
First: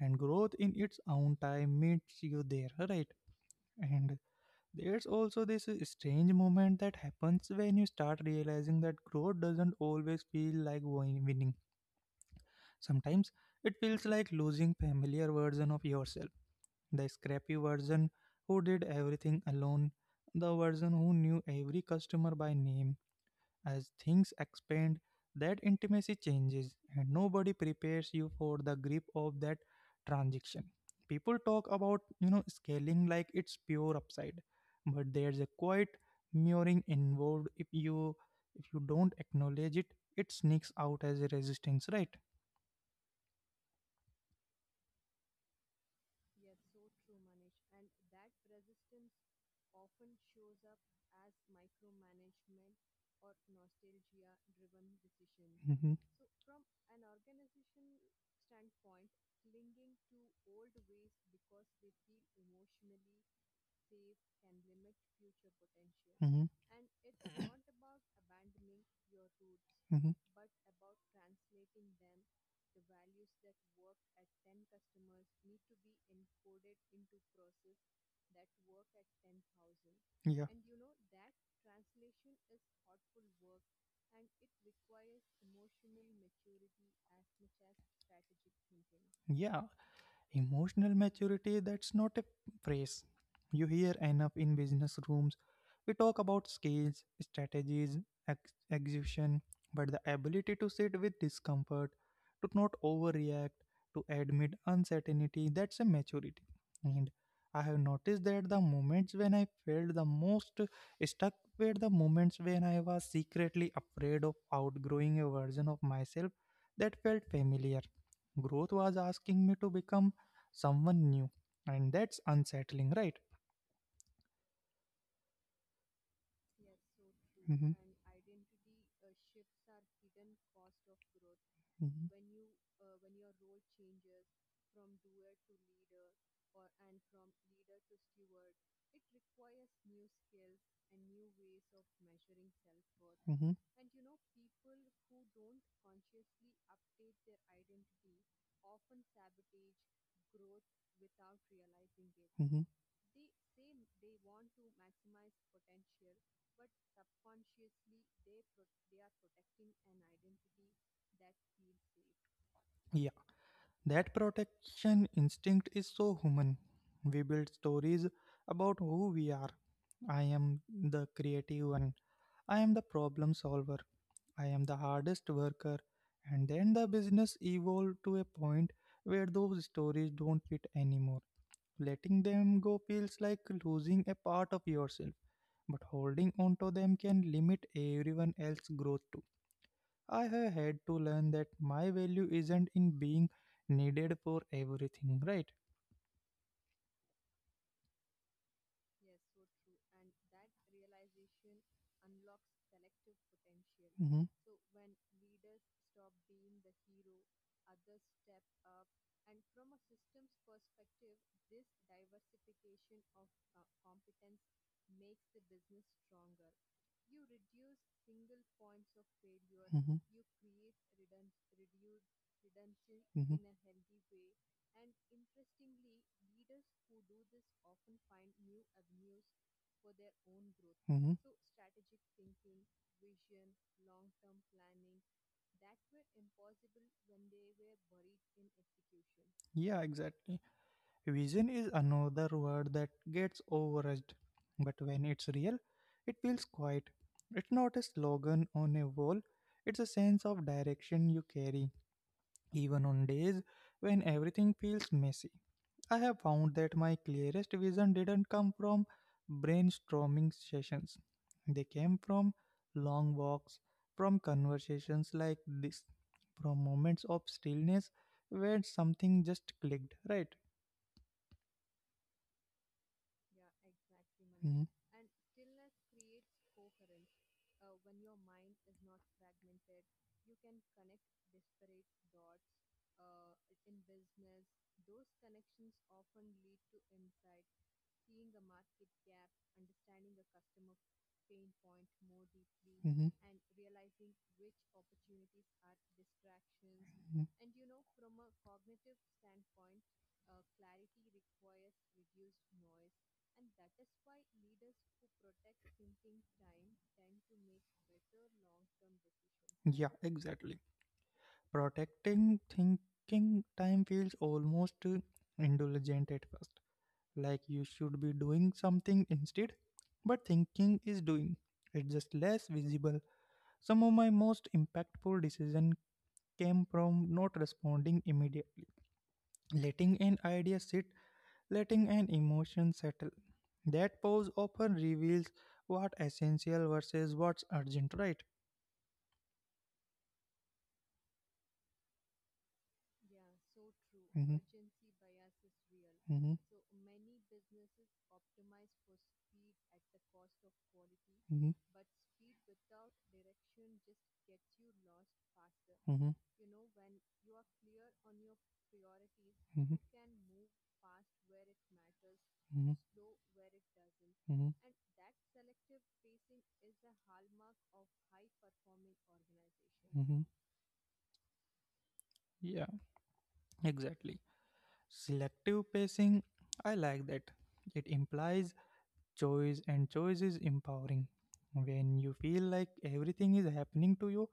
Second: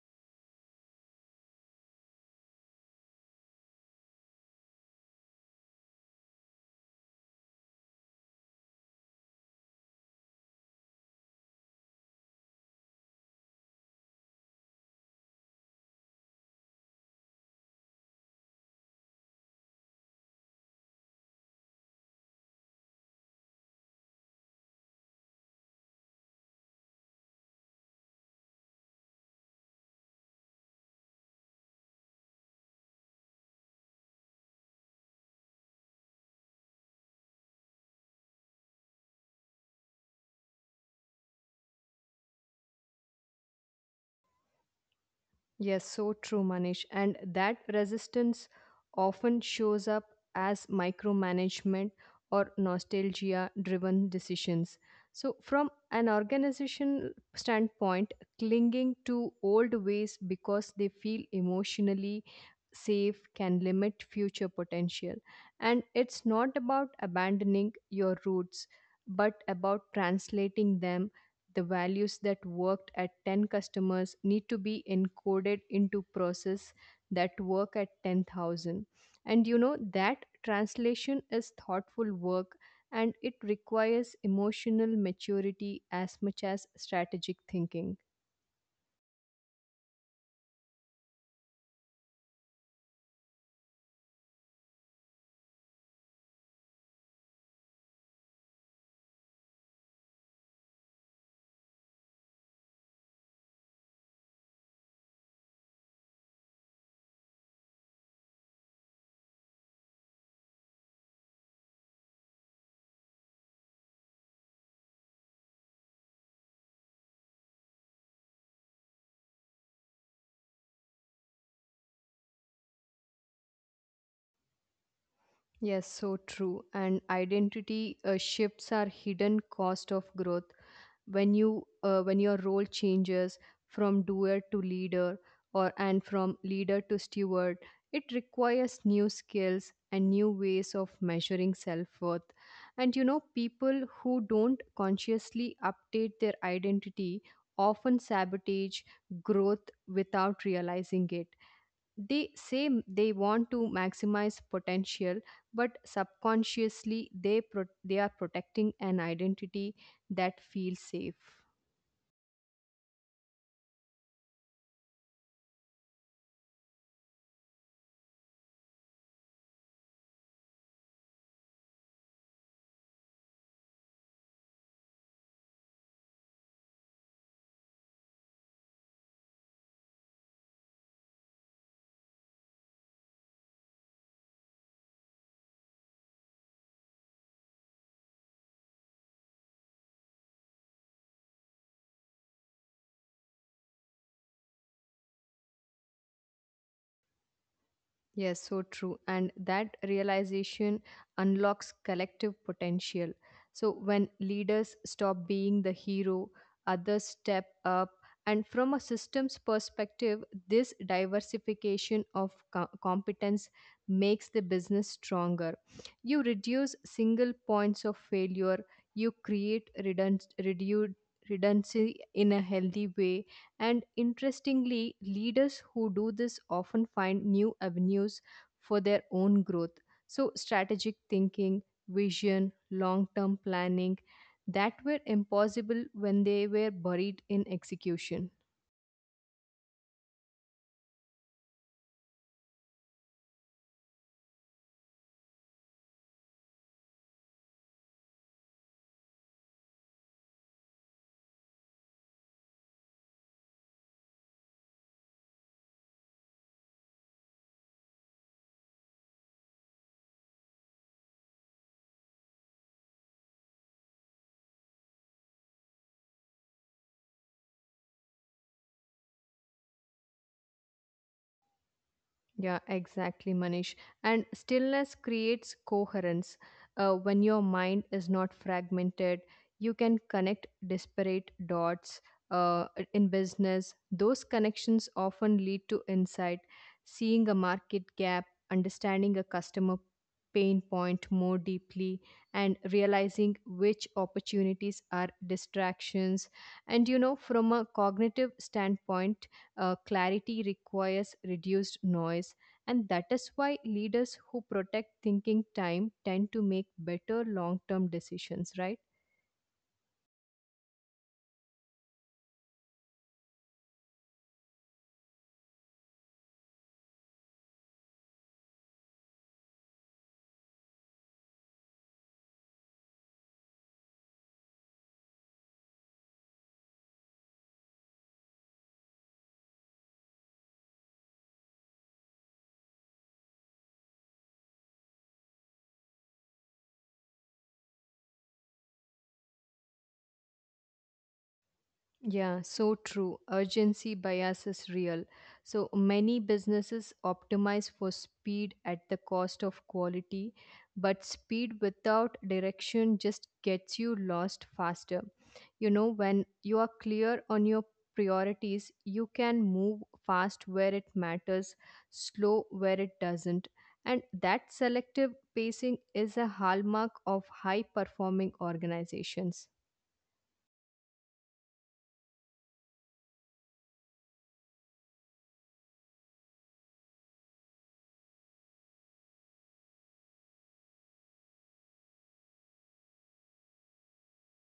S1: And growth in its own time meets you there, right? And there's also this strange moment that happens when you start realizing that growth doesn't always feel like winning. Sometimes it feels like losing familiar version of yourself, the scrappy version who did everything alone, the version who knew every customer by name. As things expand, that intimacy changes, and nobody prepares you for the grip of that transaction. People talk about scaling like it's pure upside, but there's a quiet mirroring involved, if you don't acknowledge it, it sneaks out as a resistance, right?
S2: Yes, so true, Manish. And that resistance often shows up as micromanagement or nostalgia driven decisions. So,
S1: Hmm.
S2: from an organization standpoint, clinging to old ways because they feel emotionally safe can limit future potential. And it's not about abandoning your roots,
S1: Hmm.
S2: but
S1: Hmm.
S2: about translating them. The values that worked at 10 customers need to be encoded into process that work at 10,000. And you know,
S1: Yeah, so
S2: that translation is thoughtful work, and it requires emotional maturity as much as strategic thinking.
S1: that. Yeah. Emotional maturity, that's not a phrase you hear enough in business rooms. We talk about skills, strategies, execution, but the ability to sit with discomfort, to not overreact, to admit uncertainty, that's a maturity. And I have noticed that the moments when I felt the most stuck were the moments when I was secretly afraid of outgrowing a version of myself that felt familiar. Growth was asking me to become someone new. And that's unsettling, right?
S2: Yes, so true. And
S1: Hmm.
S2: identity shifts are hidden cost of growth. When you
S1: Hmm.
S2: when your role changes from doer to leader, or and from leader to steward, it requires new skills and new ways of measuring self-worth. And you
S1: Hmm.
S2: know, people who don't consciously update their identity often sabotage growth without realizing it.
S1: Hmm.
S2: They say they want to maximize potential, but subconsciously they are protecting an identity that feels safe.
S1: Yeah, that protection instinct is so human. We build stories about who we are. I am the creative one. I am the problem solver. I am the hardest worker. And then the business evolved to a point where those stories don't fit anymore. Letting them go feels like losing a part of yourself, but holding on to them can limit everyone else's growth too. I have had to learn that my value isn't in being needed for everything, right?
S2: Yes, so true. And that realization unlocks collective potential. So
S1: Mm-hmm.
S2: when leaders stop being the hero, others step up. And from a systems perspective, this diversification of competence makes the business stronger. You reduce single points of failure, you
S1: Mm-hmm.
S2: create redundancy in a healthy
S1: Mm-hmm.
S2: way. And interestingly, leaders who do this often find new avenues for their own growth. So,
S1: Hmm.
S2: strategic thinking, vision, long term planning that were impossible when they were buried in execution.
S1: Yeah, exactly. Vision is another word that gets overused, but when it's real, it feels quiet. It's not a slogan on a wall, it's a sense of direction you carry, even on days when everything feels messy. I have found that my clearest vision didn't come from brainstorming sessions, they came from long walks, from conversations like this, from moments of stillness where something just clicked, right?
S2: Yeah, exactly, Manish. And
S1: Yeah,
S2: stillness creates coherence. When your mind is not fragmented, you can connect disparate dots. Uh, in business, those connections often lead to insight, seeing a market gap, understanding a customer pain point more
S1: exactly,
S2: deeply,
S1: Manish.
S2: and
S1: Hmm. Pain point more
S2: realizing which opportunities are distractions. And you know,
S1: deeply.
S2: from a cognitive standpoint, clarity requires reduced noise, and that is why leaders who protect thinking time tend to make better long term decisions, right?
S1: Hmm. Yeah, exactly. Protecting thinking time feels almost indulgent at first, like you should be doing something instead. But thinking is doing, it's just less visible. Some of my most impactful decision came from not responding immediately. Letting an idea sit, letting an emotion settle. That pause often reveals what essential versus what's urgent, right?
S2: Yeah, so true. Urgency
S1: Mm-hmm.
S2: bias is real. So
S1: Mm-hmm.
S2: many businesses optimize for speed at the cost of quality, but
S1: Mm-hmm.
S2: speed without direction just gets you lost faster. You know,
S1: Mm-hmm.
S2: when you are clear on your priorities, you can
S1: Mm-hmm.
S2: move fast where it matters, slow
S1: Mm-hmm.
S2: where it doesn't. And
S1: Mm-hmm.
S2: that selective pacing is a hallmark of high performing organizations.
S1: Mm-hmm. Yeah, exactly. Selective pacing, I like that. It implies choice, and choice is empowering. When you feel like everything is happening to you,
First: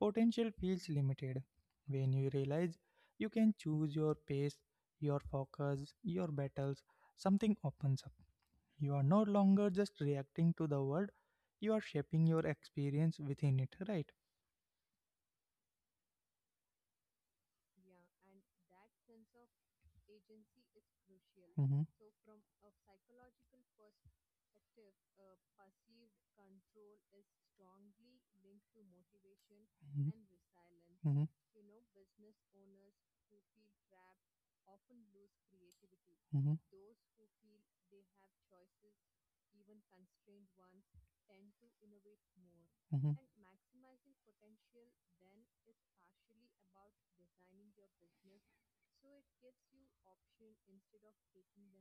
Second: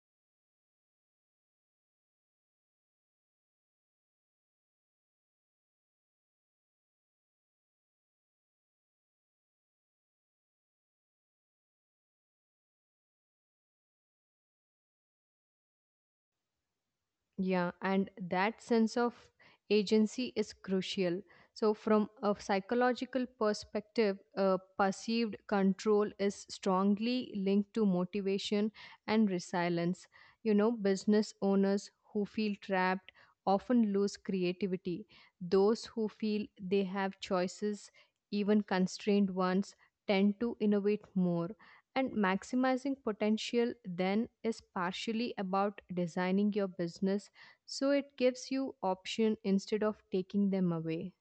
S1: potential feels limited. When you realize you can choose your pace, your focus, your battles, something opens up. You are no longer just reacting to the world, you are shaping your experience within it, right?
S2: Yeah, and that sense of agency is crucial. So,
S1: Mm-hmm.
S2: from a psychological perspective, perceived control is strongly linked to motivation and resilience.
S1: Mm-hmm.
S2: You know,
S1: Mm-hmm.
S2: business owners who feel trapped often lose creativity. Those
S1: Mm-hmm.
S2: who feel they have choices, even constrained ones, tend to innovate more. And
S1: Mm-hmm.
S2: maximizing potential then is partially about designing your business so it gives you option instead of taking them away.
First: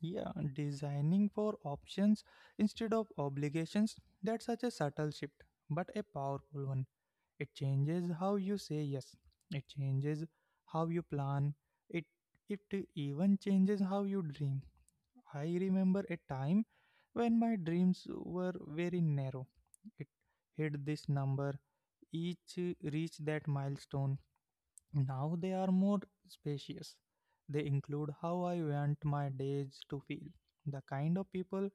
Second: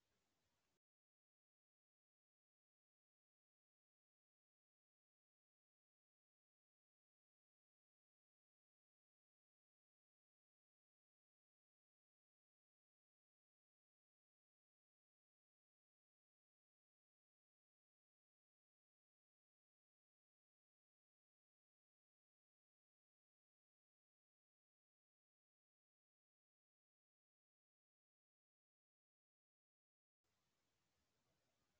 S1: Yeah, designing for options instead of obligations, that's such a subtle shift, but a powerful one. It changes how you say yes, it changes how you plan, it, it even changes how you dream. I remember a time when my dreams were very narrow. It hit this number, each reach that milestone, now they are more spacious. They include how I want my days to feel, the kind of people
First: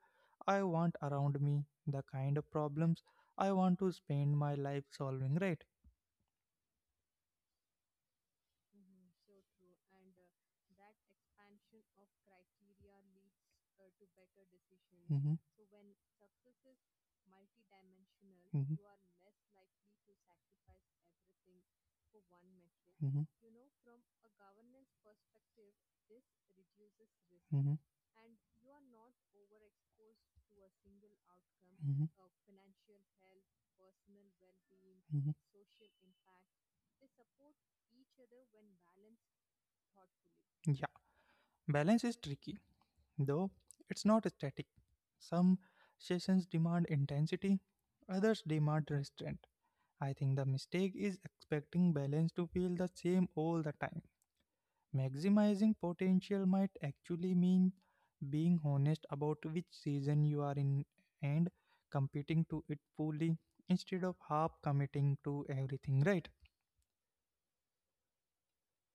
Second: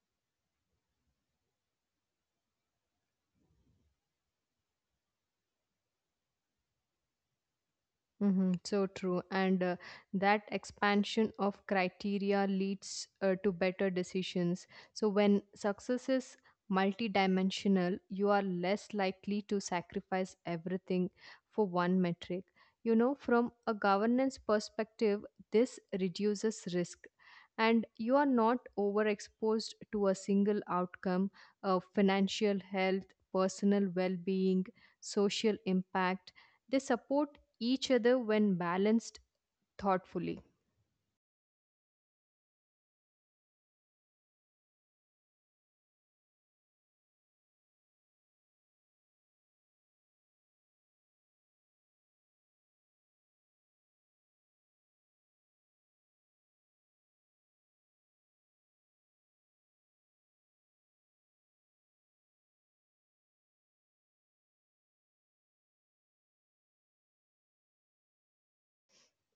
S1: I want around me, the kind of problems I want to spend my life solving, right?
S2: Mm-hmm, so true. And that expansion of criteria leads to better decisions. So,
S1: Hmm.
S2: when success is multidimensional, you are
S1: Hmm.
S2: less likely to sacrifice everything for one metric. You know,
S1: Hmm.
S2: from a governance perspective, this reduces risk.
S1: Hmm.
S2: And you are not overexposed to a single outcome of financial health, personal well being,
S1: Mhm. Mhm.
S2: social impact. They support each other when balanced thoughtfully.
S1: Yeah, balance is tricky, though it's not static. Some sessions demand intensity, others demand restraint. I think the mistake is expecting balance to feel the same all the time. Maximizing potential might actually mean being honest about which season you are in and competing to it fully instead of half committing to everything, right?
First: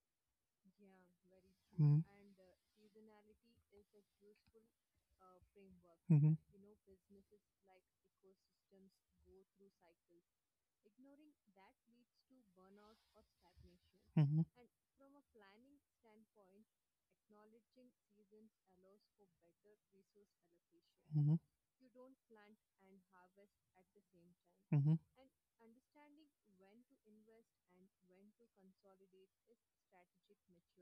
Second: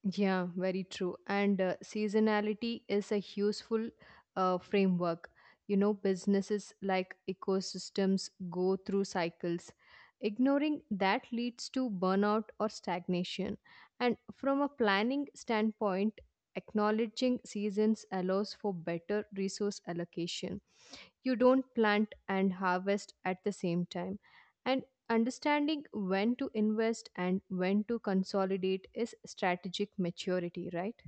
S2: Yeah, very true. And
S1: Mm.
S2: seasonality is a useful framework. You know, businesses like ecosystems go through cycles. Ignoring that leads to burnout or stagnation. And
S1: Mhm.
S2: from
S1: Mhm.
S2: a planning standpoint, acknowledging seasons allows for better resource allocation. You
S1: Hmm.
S2: don't plant and harvest at the same time. And
S1: Hmm.
S2: understanding when to invest and when to consolidate is strategic maturity, right?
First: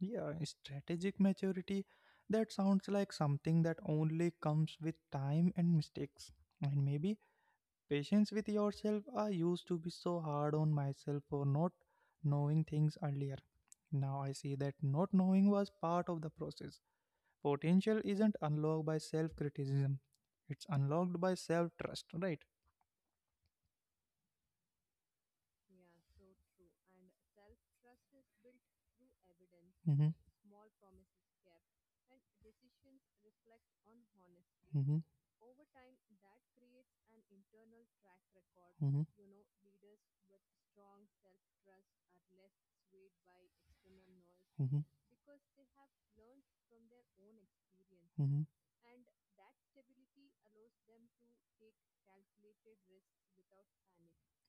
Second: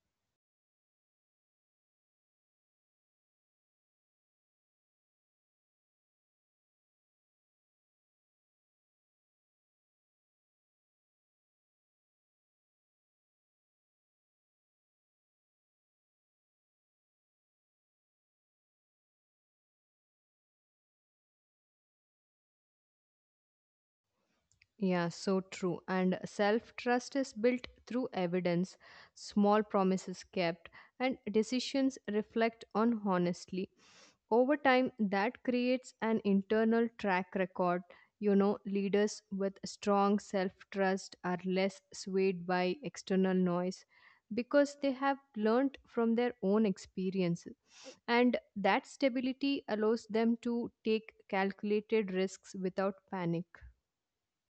S1: Maturity, right? Yeah, strategic maturity. That sounds like something that only comes with time and mistakes. And maybe patience with yourself. I used to be so hard on myself for not knowing things earlier. Now I see that not knowing was part of the process. Potential isn't unlocked by self criticism, it's unlocked by self trust, right?
S2: Yeah, so true. And self trust is built through evidence, small
S1: Mm-hmm.
S2: promises kept, and decisions reflect on honestly. Over
S1: Mm-hmm.
S2: time that creates an internal track record. You know,
S1: Hmm.
S2: leaders with strong self trust are less swayed by external noise because
S1: Hmm.
S2: they have learned from their own experiences, and
S1: Hmm.
S2: that stability allows them to take calculated risks without panic.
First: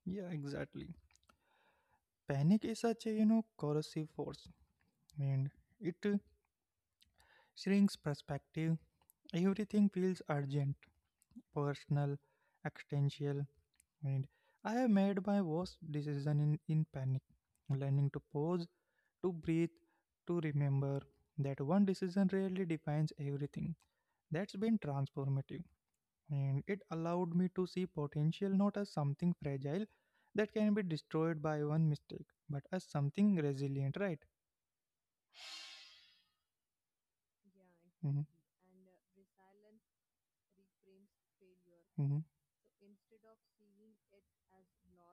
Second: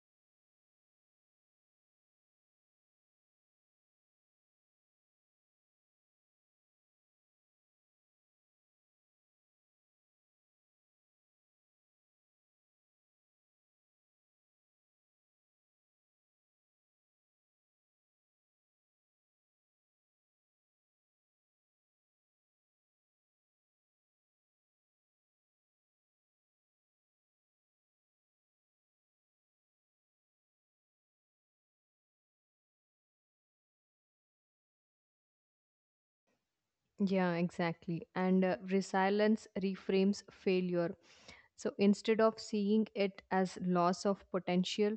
S1: Yeah, exactly. Panic is such a corrosive force, and it shrinks perspective. Everything feels urgent, personal, existential. And I have made my worst decision in panic, learning to pause, to breathe, to remember that one decision really defines everything. That's been transformative, and it allowed me to see potential not as something fragile that can be destroyed by one mistake, but as something resilient, right?
S2: Yeah, exactly. And
S1: Hmm.
S2: resilience reframes failure. So instead
S1: Hmm.
S2: of seeing it as loss of potential,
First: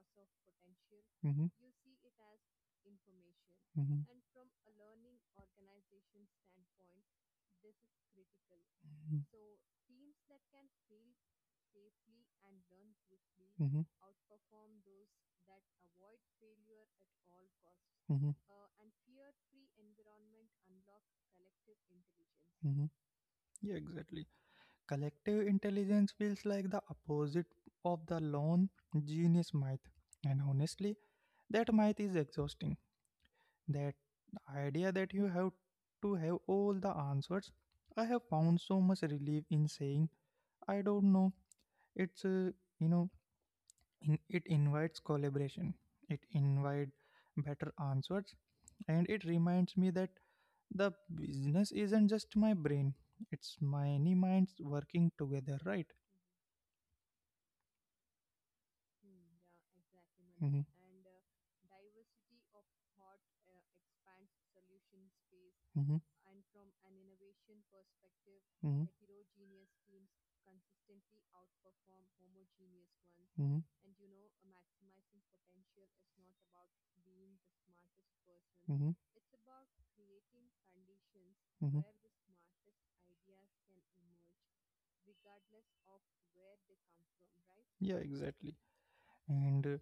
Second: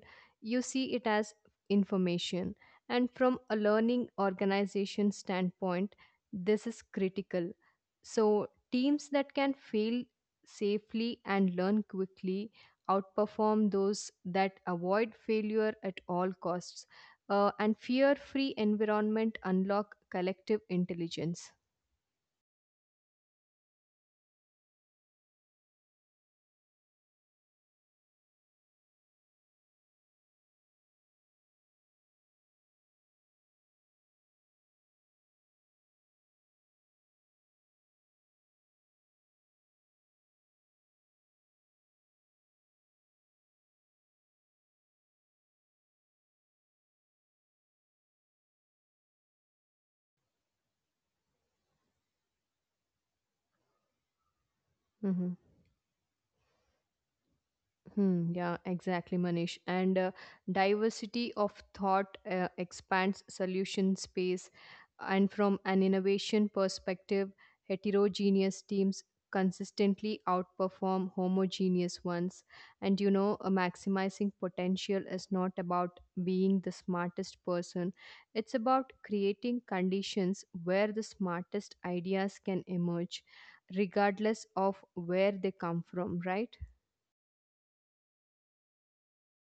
S2: you see it
S1: Hmm.
S2: as information. And from a
S1: Hmm.
S2: learning organization standpoint, this is critical. So teams that can fail safely and learn quickly outperform those that avoid failure at all costs. And
S1: Hmm.
S2: fear
S1: Hmm.
S2: free environment unlock collective intelligence.
S1: Hmm. Yeah, exactly. Collective intelligence feels like the opposite of the lone genius myth. And honestly, that myth is exhausting. That idea that you have to have all the answers. I have found so much relief in saying, I don't know. It's, you know, in, It invites collaboration, it invites better answers, and it reminds me that the business isn't just my brain, it's many minds working
S2: Mm-hmm.
S1: together, right?
S2: Hmm, yeah, exactly, Manish. And diversity of thought expands solution space. And from
S1: Mm-hmm.
S2: an innovation perspective,
S1: And
S2: heterogeneous
S1: mm-hmm.
S2: teams
S1: Mm-hmm.
S2: consistently outperform homogeneous ones. And you know,
S1: Mm-hmm. The
S2: maximizing potential is not about being the smartest person, it's
S1: mm-hmm.
S2: about creating conditions where the
S1: Mm-hmm.
S2: smartest ideas can emerge, regardless of where they come from, right?
S1: Where the smartest. Yeah, exactly. And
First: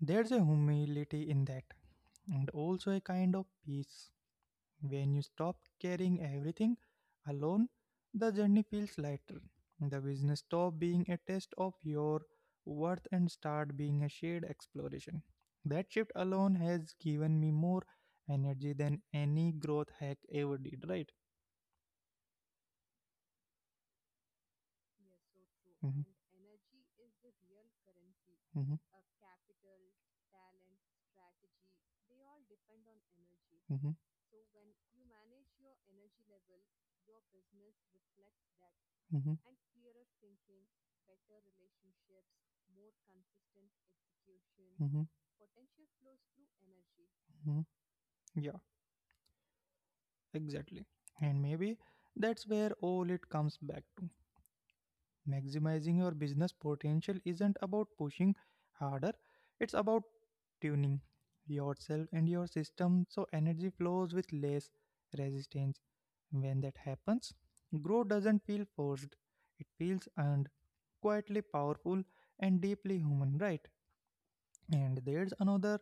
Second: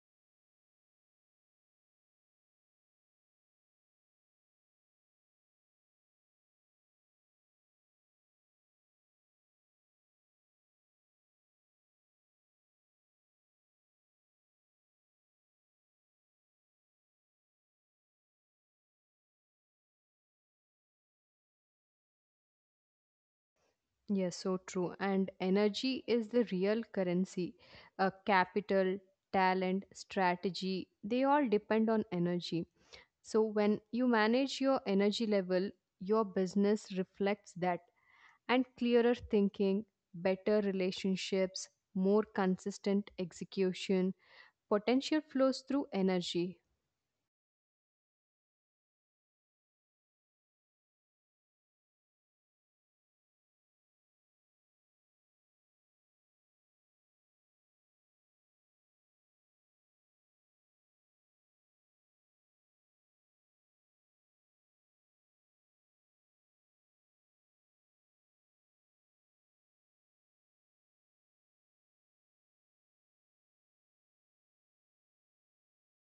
S1: there's a humility in that, and also a kind of peace. When you stop carrying everything alone, the journey feels lighter. The business stop being a test of your worth and start being a shared exploration. That shift alone has given me more energy than any growth hack ever did, right?
S2: Yes, so true. And
S1: Mhm.
S2: energy is the real currency.
S1: Mhm.
S2: Capital, talent, strategy, they all depend on energy. So when
S1: Mhm.
S2: you manage your energy level, your business reflects that. And clearer
S1: Mhm.
S2: thinking, better relationships, more consistent execution, potential flows through energy.
S1: Mm-hmm. Yeah, exactly. And maybe that's where all it comes back to. Maximizing your business potential isn't about pushing harder, it's about tuning yourself and your system so energy flows with less resistance. When that happens, growth doesn't feel forced, it feels earned, quietly powerful, and deeply human, right? And there's another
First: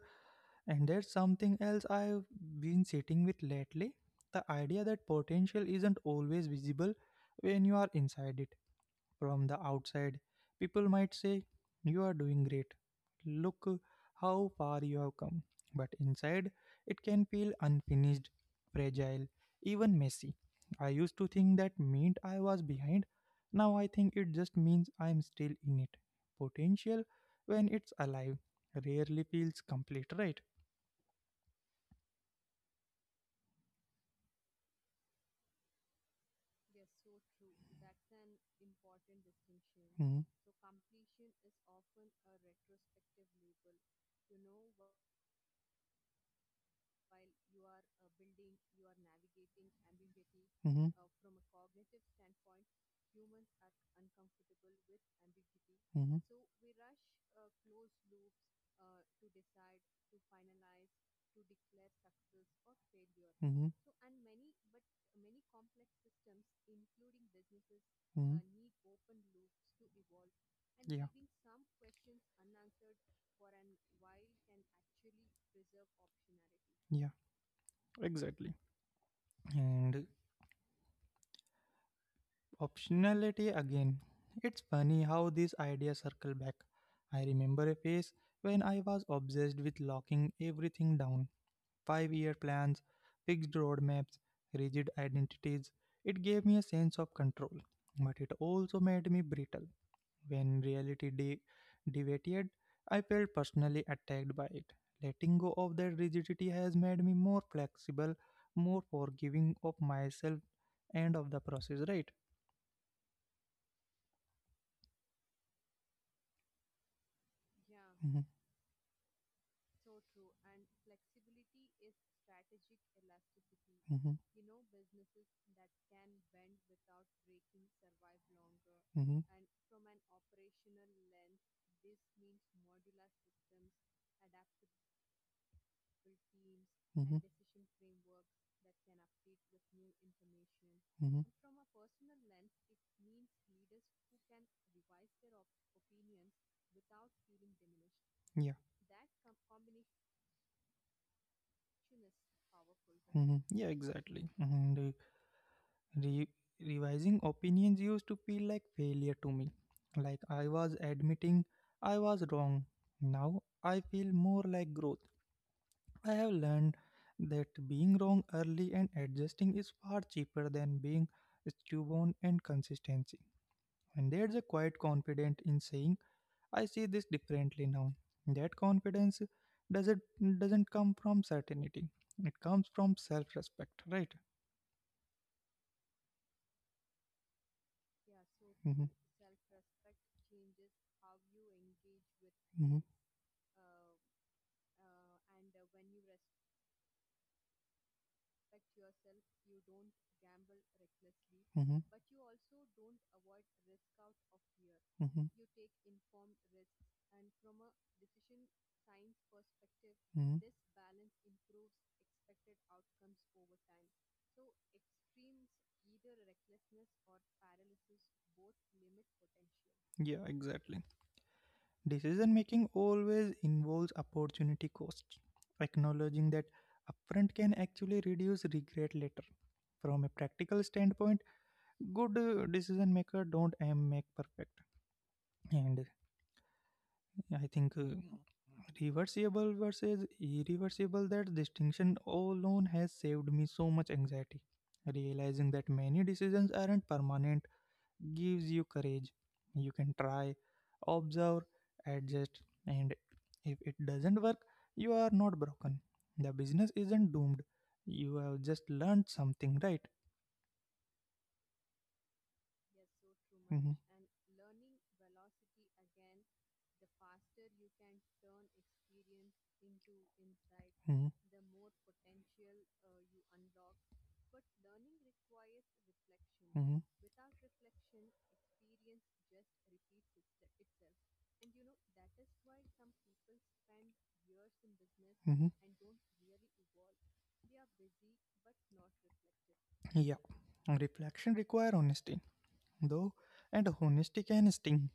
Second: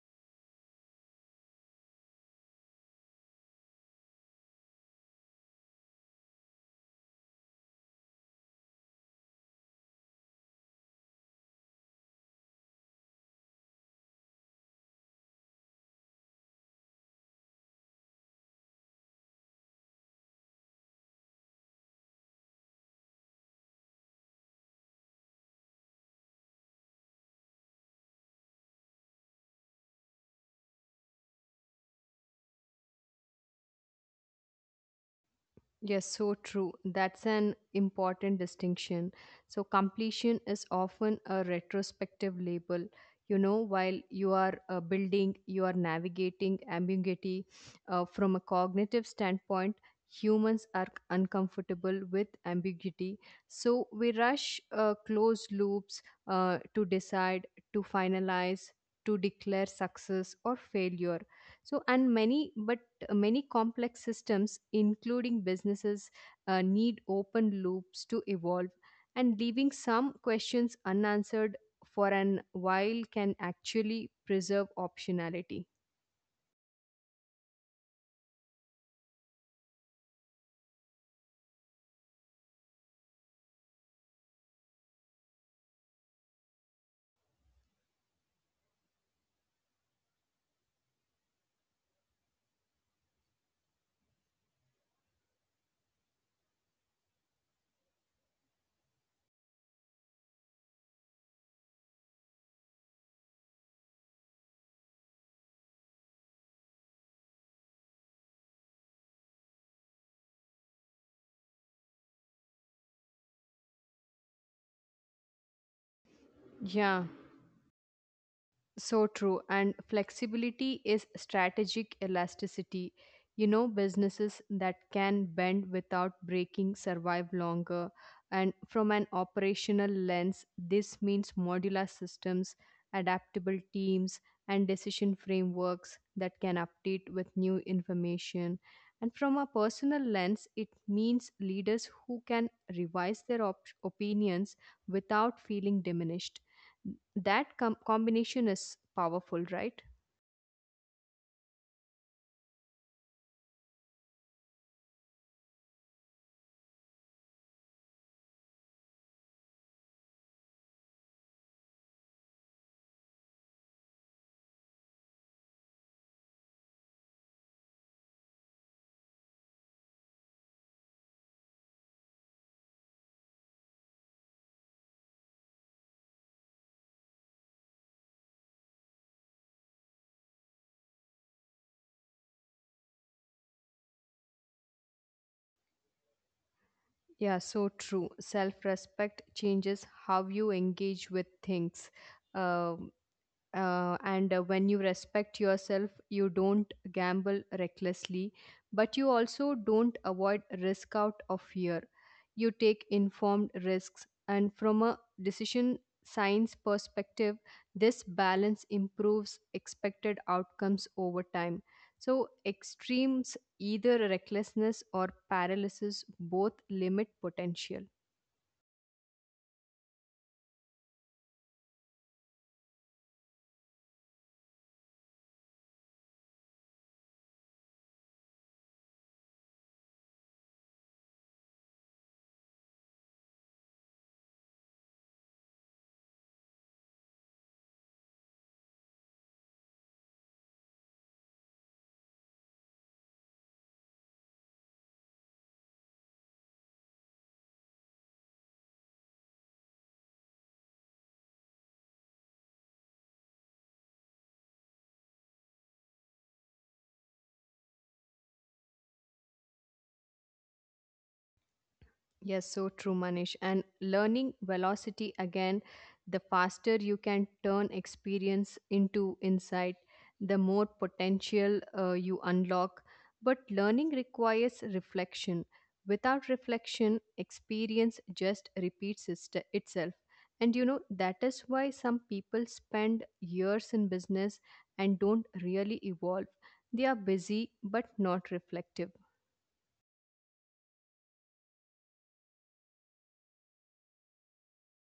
S1: and there's something else I've been sitting with lately, the idea that potential isn't always visible when you are inside it. From the outside, people might say, "You are doing great. Look how far you have come." But inside, it can feel unfinished, fragile, even messy. I used to think that meant I was behind. Now I think it just means I'm still in it. Potential, when it's alive, rarely feels complete, right?
S2: Yes, so true. That's an important distinction. So, completion is often a retrospective label. You know, while you are building, you are navigating ambiguity. From a cognitive standpoint, humans are uncomfortable with
S1: Mm-hmm.
S2: ambiguity. So, we rush closed loops to decide,
S1: Mm-hmm.
S2: to finalize, to declare success or failure. So, and many, but Many complex systems,
S1: Mm-hmm.
S2: including businesses, need open loops to evolve, and leaving
S1: Mm.
S2: some questions unanswered for an
S1: Yeah.
S2: while can actually preserve optionality.
S1: Yeah, exactly. And optionality again. It's funny how these ideas circle back. I remember a phase when I was obsessed with locking everything down: 5-year plans, fixed roadmaps, rigid identities. It gave me a sense of control, but it also made me brittle. When reality deviated, I felt personally attacked by it. Letting go of that rigidity has made me more flexible, more forgiving of myself and of the process, right?
S2: Yeah. So true. And
S1: Hmm.
S2: flexibility is strategic elasticity. You know, businesses that can
S1: Hmm.
S2: bend without breaking survive longer. And from an operational lens,
S1: Hmm.
S2: this means modular systems, adaptable teams, and decision frameworks that can update with new
S1: Hmm.
S2: information. And from a personal lens, it means leaders
S1: Hmm.
S2: who can revise their opinions without feeling diminished. That combination is powerful,
S1: Yeah.
S2: right?
S1: Hmm. Yeah, exactly. Mm-hmm. And re- revising opinions used to feel like failure to me, like I was admitting I was wrong. Now I feel more like growth. I have learned that being wrong early and adjusting is far cheaper than being stubborn and consistency. And there's a quiet confidence in saying, "I see this differently now." That confidence doesn't doesn't come from certainty. It comes from self-respect, right?
S2: Yeah, so true. Self-respect
S1: Hmm.
S2: changes how you engage with things. Um
S1: True.
S2: and when you respect yourself, you don't gamble recklessly, but you also don't avoid risk out of fear.
S1: Hmm. Hmm.
S2: You take informed risks. And from a
S1: Hmm.
S2: decision science perspective, this balance improves expected
S1: Hmm.
S2: outcomes over time. So extremes, either recklessness or paralysis, both limit potential.
S1: Yeah, exactly. Decision making always involves opportunity cost. Acknowledging that upfront can actually reduce regret later. From a practical standpoint, good decision maker don't aim make perfect. And I think reversible versus irreversible, that distinction alone has saved me so much anxiety. Realizing that many decisions aren't permanent gives you courage. You can try, observe, adjust, and if it doesn't work, you are not broken. The business isn't doomed. You have just learned something, right?
S2: Yes, so true, Manish. And learning velocity again, the faster you can turn experience into insight, the
S1: Hmm.
S2: more
S1: Hmm.
S2: potential you unlock. But learning requires reflection. Without reflection, experience just repeats itself. And you know, that is why some people spend years in business and
S1: Hmm.
S2: don't
S1: Hmm.
S2: really evolve. They are busy but not reflective.
S1: Yeah. Reflection require honesty, though, and honesty can sting.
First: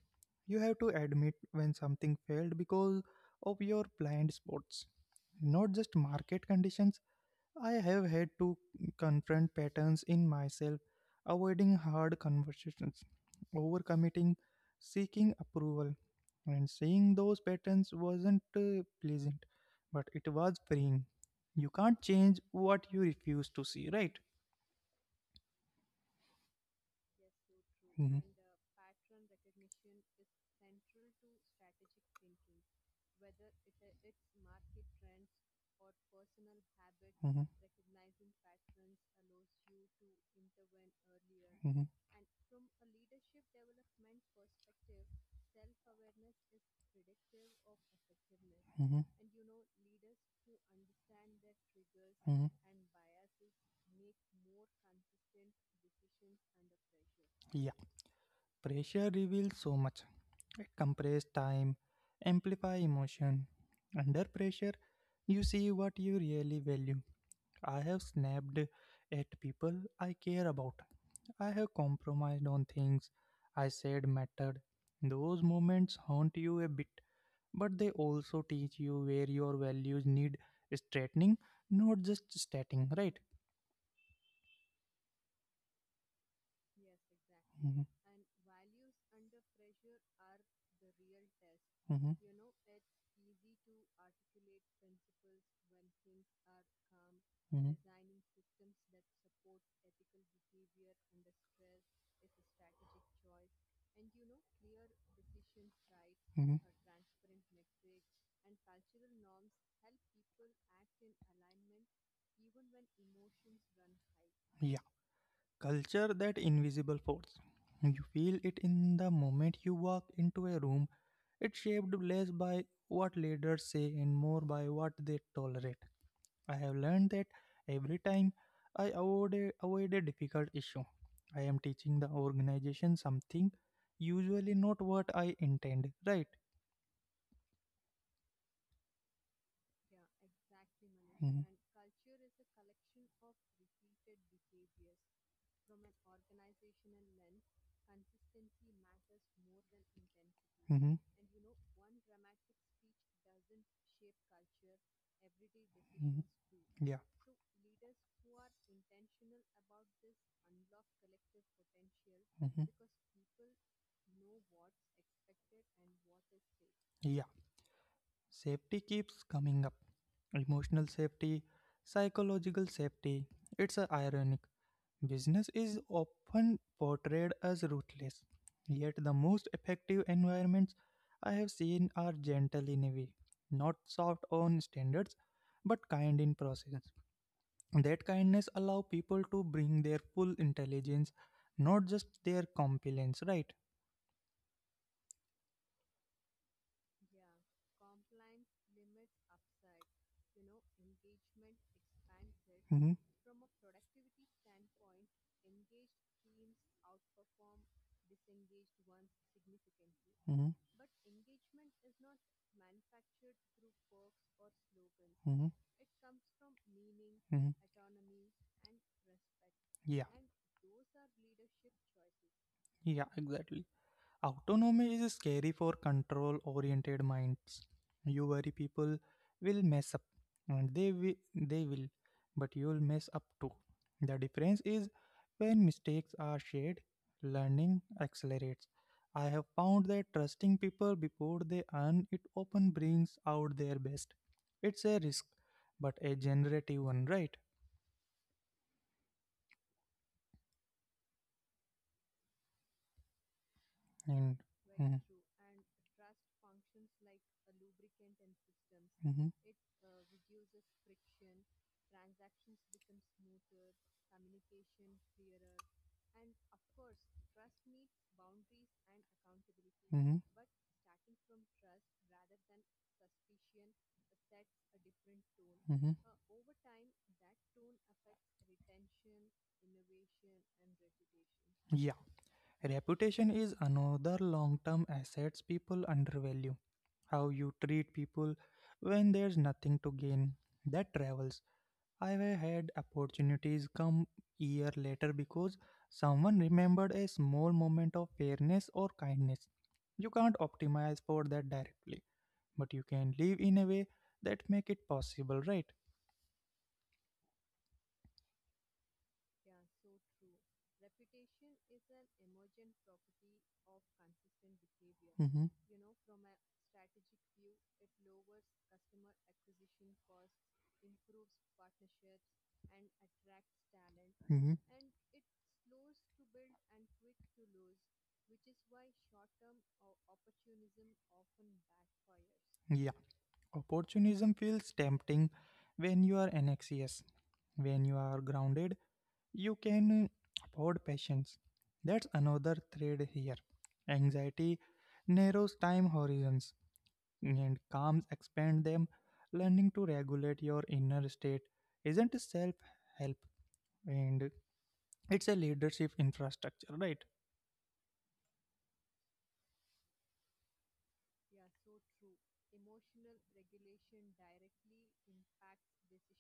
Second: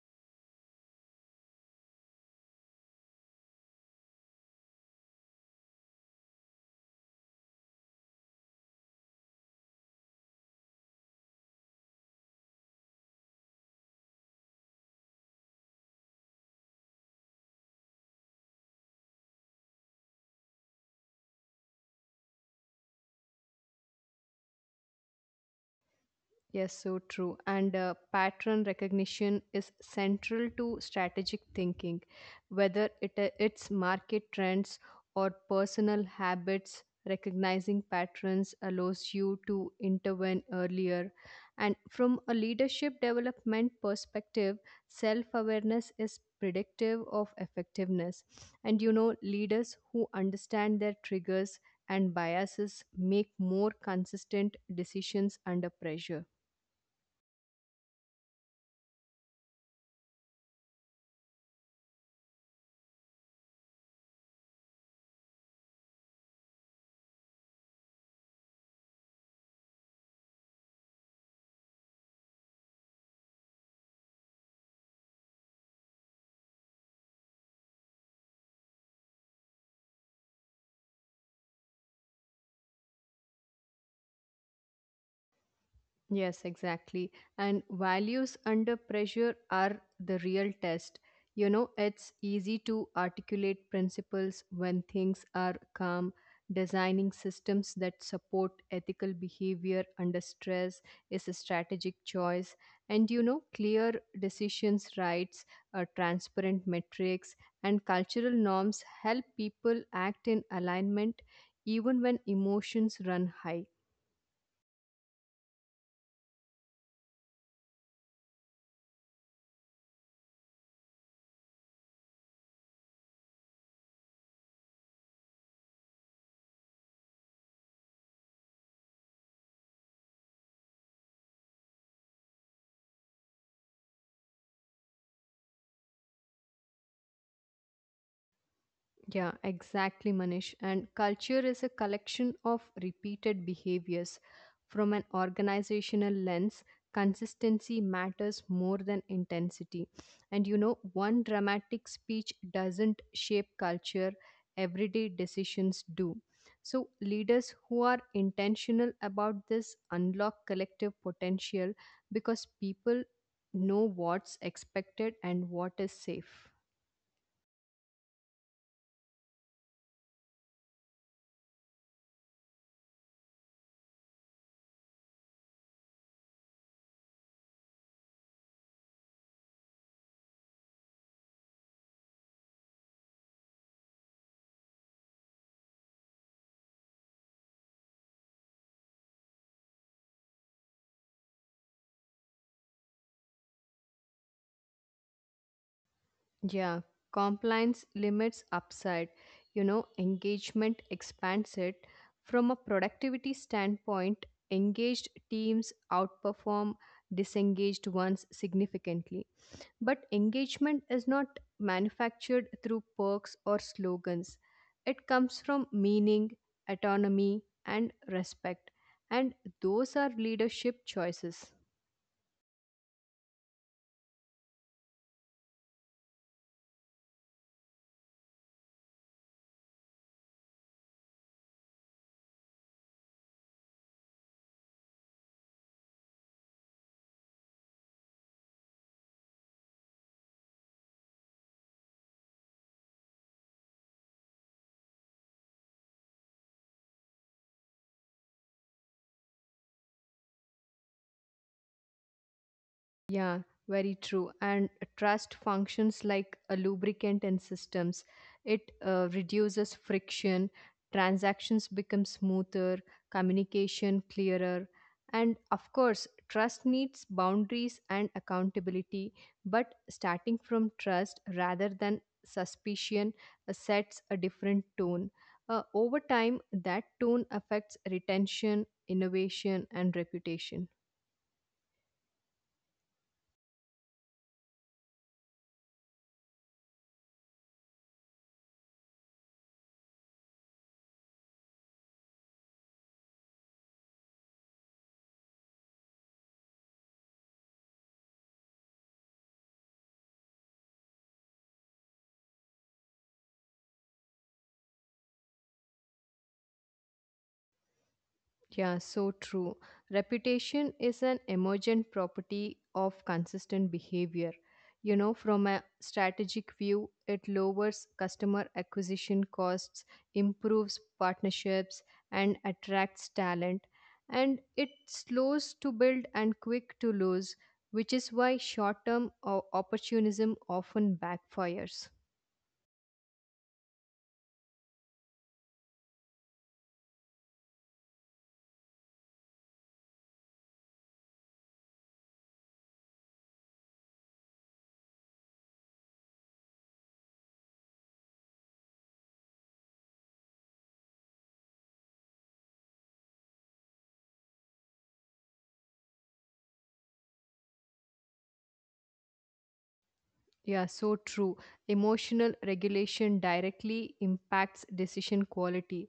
S1: You have to admit when something failed because of your blind spots, not just market conditions. I have had to confront patterns in myself: avoiding hard conversations, overcommitting, seeking approval. And seeing those patterns wasn't pleasant, but it was freeing. You can't change what you refuse to see, right?
S2: Yes, so true. And
S1: Mhm.
S2: pattern recognition is central to strategic thinking, whether it's market trends or personal habits.
S1: Mhm.
S2: Recognizing patterns allows you to intervene earlier. And from
S1: Mhm.
S2: a leadership development perspective, self awareness is predictive of effectiveness. And you know,
S1: Mhm.
S2: leaders who understand their triggers and biases
S1: Mhm.
S2: make more consistent decisions under pressure.
S1: Yeah, pressure reveals so much. It compresses time, amplify emotion. Under pressure, you see what you really value. I have snapped at people I care about. I have compromised on things I said mattered. Those moments haunt you a bit, but they also teach you where your values need straightening, not just stating, right?
S2: Yes, exactly. And values under pressure are the real test. You know, it's
S1: Mm-hmm.
S2: easy to articulate principles when things are calm. Designing
S1: Mhm.
S2: systems that support ethical behavior under stress is a strategic choice. And you know, clear decisions, rights, transparent
S1: Mhm.
S2: metrics, and cultural norms help people act in alignment even when emotions run high.
S1: Yeah, culture, that invisible force. You feel it in the moment you walk into a room. It's shaped less by what leaders say and more by what they tolerate. I have learned that every time I avoid a difficult issue, I am teaching the organization something, usually not what I intend, right?
S2: Yeah, exactly, Manish. And culture
S1: Mhm.
S2: is a collection of repeated behaviors. From an organizational lens, consistency matters more than intensity. And you know,
S1: Hmm.
S2: one dramatic speech doesn't shape culture, everyday decisions do.
S1: Hmm.
S2: So,
S1: Yeah.
S2: leaders who are intentional about this unlock collective potential because
S1: Hmm.
S2: people know what's expected and what is safe.
S1: Yeah. Safety keeps coming up. Emotional safety, psychological safety. It's a ironic. Business is often portrayed as ruthless. Yet the most effective environments I have seen are gentle in a way. Not soft on standards, but kind in process. That kindness allow people to bring their full intelligence, not just their compliance, right?
S2: Yeah, compliance limits upside. You know, engagement expands it. From a
S1: it,
S2: productivity standpoint, engaged teams outperform disengaged ones significantly. But engagement is not manufactured through perks or slogans, it comes
S1: Mm-hmm,
S2: from meaning,
S1: mm-hmm,
S2: autonomy,
S1: mm-hmm.
S2: and respect. And those
S1: Yeah,
S2: are leadership choices.
S1: yeah, exactly. Autonomy is scary for control oriented minds. You worry people will mess up, and they will, but you'll mess up too. The difference is when mistakes are shared, learning accelerates. I have found that trusting people before they earn it often brings out their best. It's a risk, but a generative one, right?
S2: Yeah, very
S1: And
S2: true. And
S1: mhm,
S2: trust functions like a lubricant in systems. It
S1: And mhm,
S2: reduces friction, transactions become smoother, communication clearer. And of course, trust needs boundaries and accountability. But
S1: mhm.
S2: starting from trust rather than suspicion sets a different tone. Over
S1: Mhm.
S2: time, that tone affects retention, innovation, and reputation.
S1: Yeah. Reputation is another long term assets people undervalue. How you treat people when there's nothing to gain, that travels. I've had opportunities come year later because someone remembered a small moment of fairness or kindness. You can't optimize for that directly, but you can live in a way that make it possible, right?
S2: Yeah, so true. Reputation is an emergent property of consistent behavior. You know,
S1: Mm-hmm.
S2: from a strategic view, it lowers customer acquisition costs, improves partnerships, and attracts talent. And it
S1: Mm-hmm.
S2: slows to build and quick to lose, which is why short term opportunism often backfires.
S1: Yeah. Opportunism feels tempting when you are anxious. When you are grounded, you can afford patience. That's another thread here. Anxiety narrows time horizons and calms expand them. Learning to regulate your inner state isn't self help and it's a leadership infrastructure, right?
S2: Yeah, so true. Emotional regulation directly impacts decision quality.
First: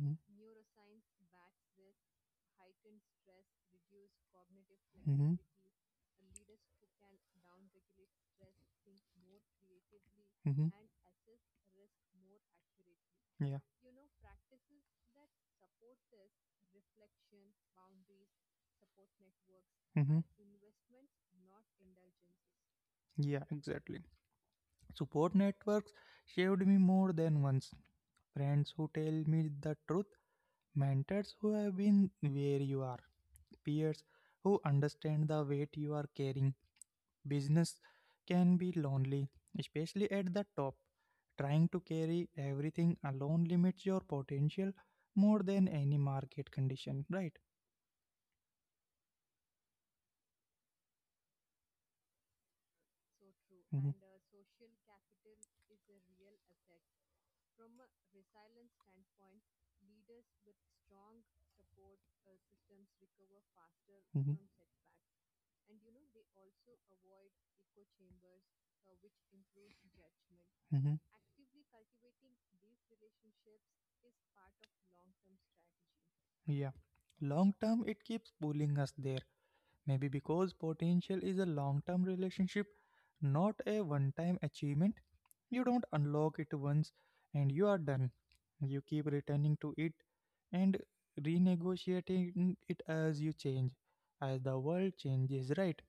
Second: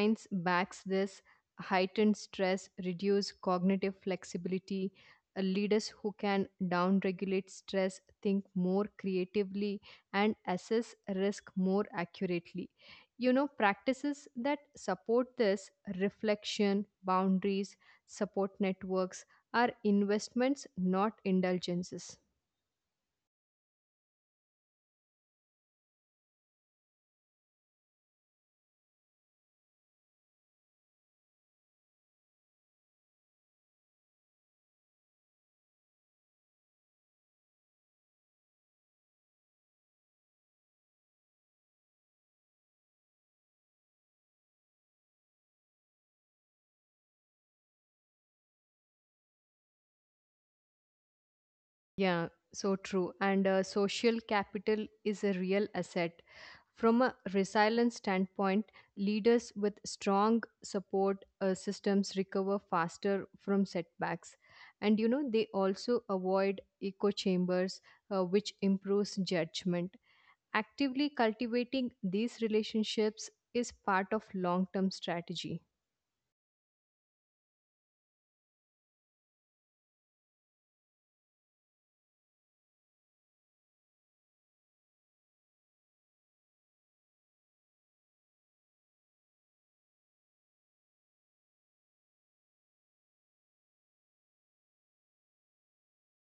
S1: Mhm.
S2: backs this. Heightened stress reduce cognitive flexibility.
S1: Hmm.
S2: Leaders who can downregulate stress think more creatively and
S1: Flexibility.
S2: assess
S1: Hmm.
S2: risk more accurately. You know,
S1: And assist. Yeah.
S2: practices that support this, reflection, boundaries, support networks, are
S1: Hmm.
S2: investments, not indulgences.
S1: Yeah, exactly. Support networks saved me more than once. Friends who tell me the truth, mentors who have been where you are, peers who understand the weight you are carrying. Business can be lonely, especially at the top. Trying to carry everything alone limits your potential more than any market condition, right?
S2: Yeah, so true. And
S1: Hmm.
S2: social capital is a real asset. From a resilience standpoint, leaders with strong support systems recover faster from setbacks.
S1: Hmm.
S2: And you know, they also avoid echo chambers, which improves judgment. Actively cultivating these relationships is part of long term strategy.
S1: Yeah, long term it keeps pulling us there. Maybe because potential is a long term relationship, not a one time achievement. You don't unlock it once and you are done. You keep returning to it and renegotiating it as you change, as the world changes, right?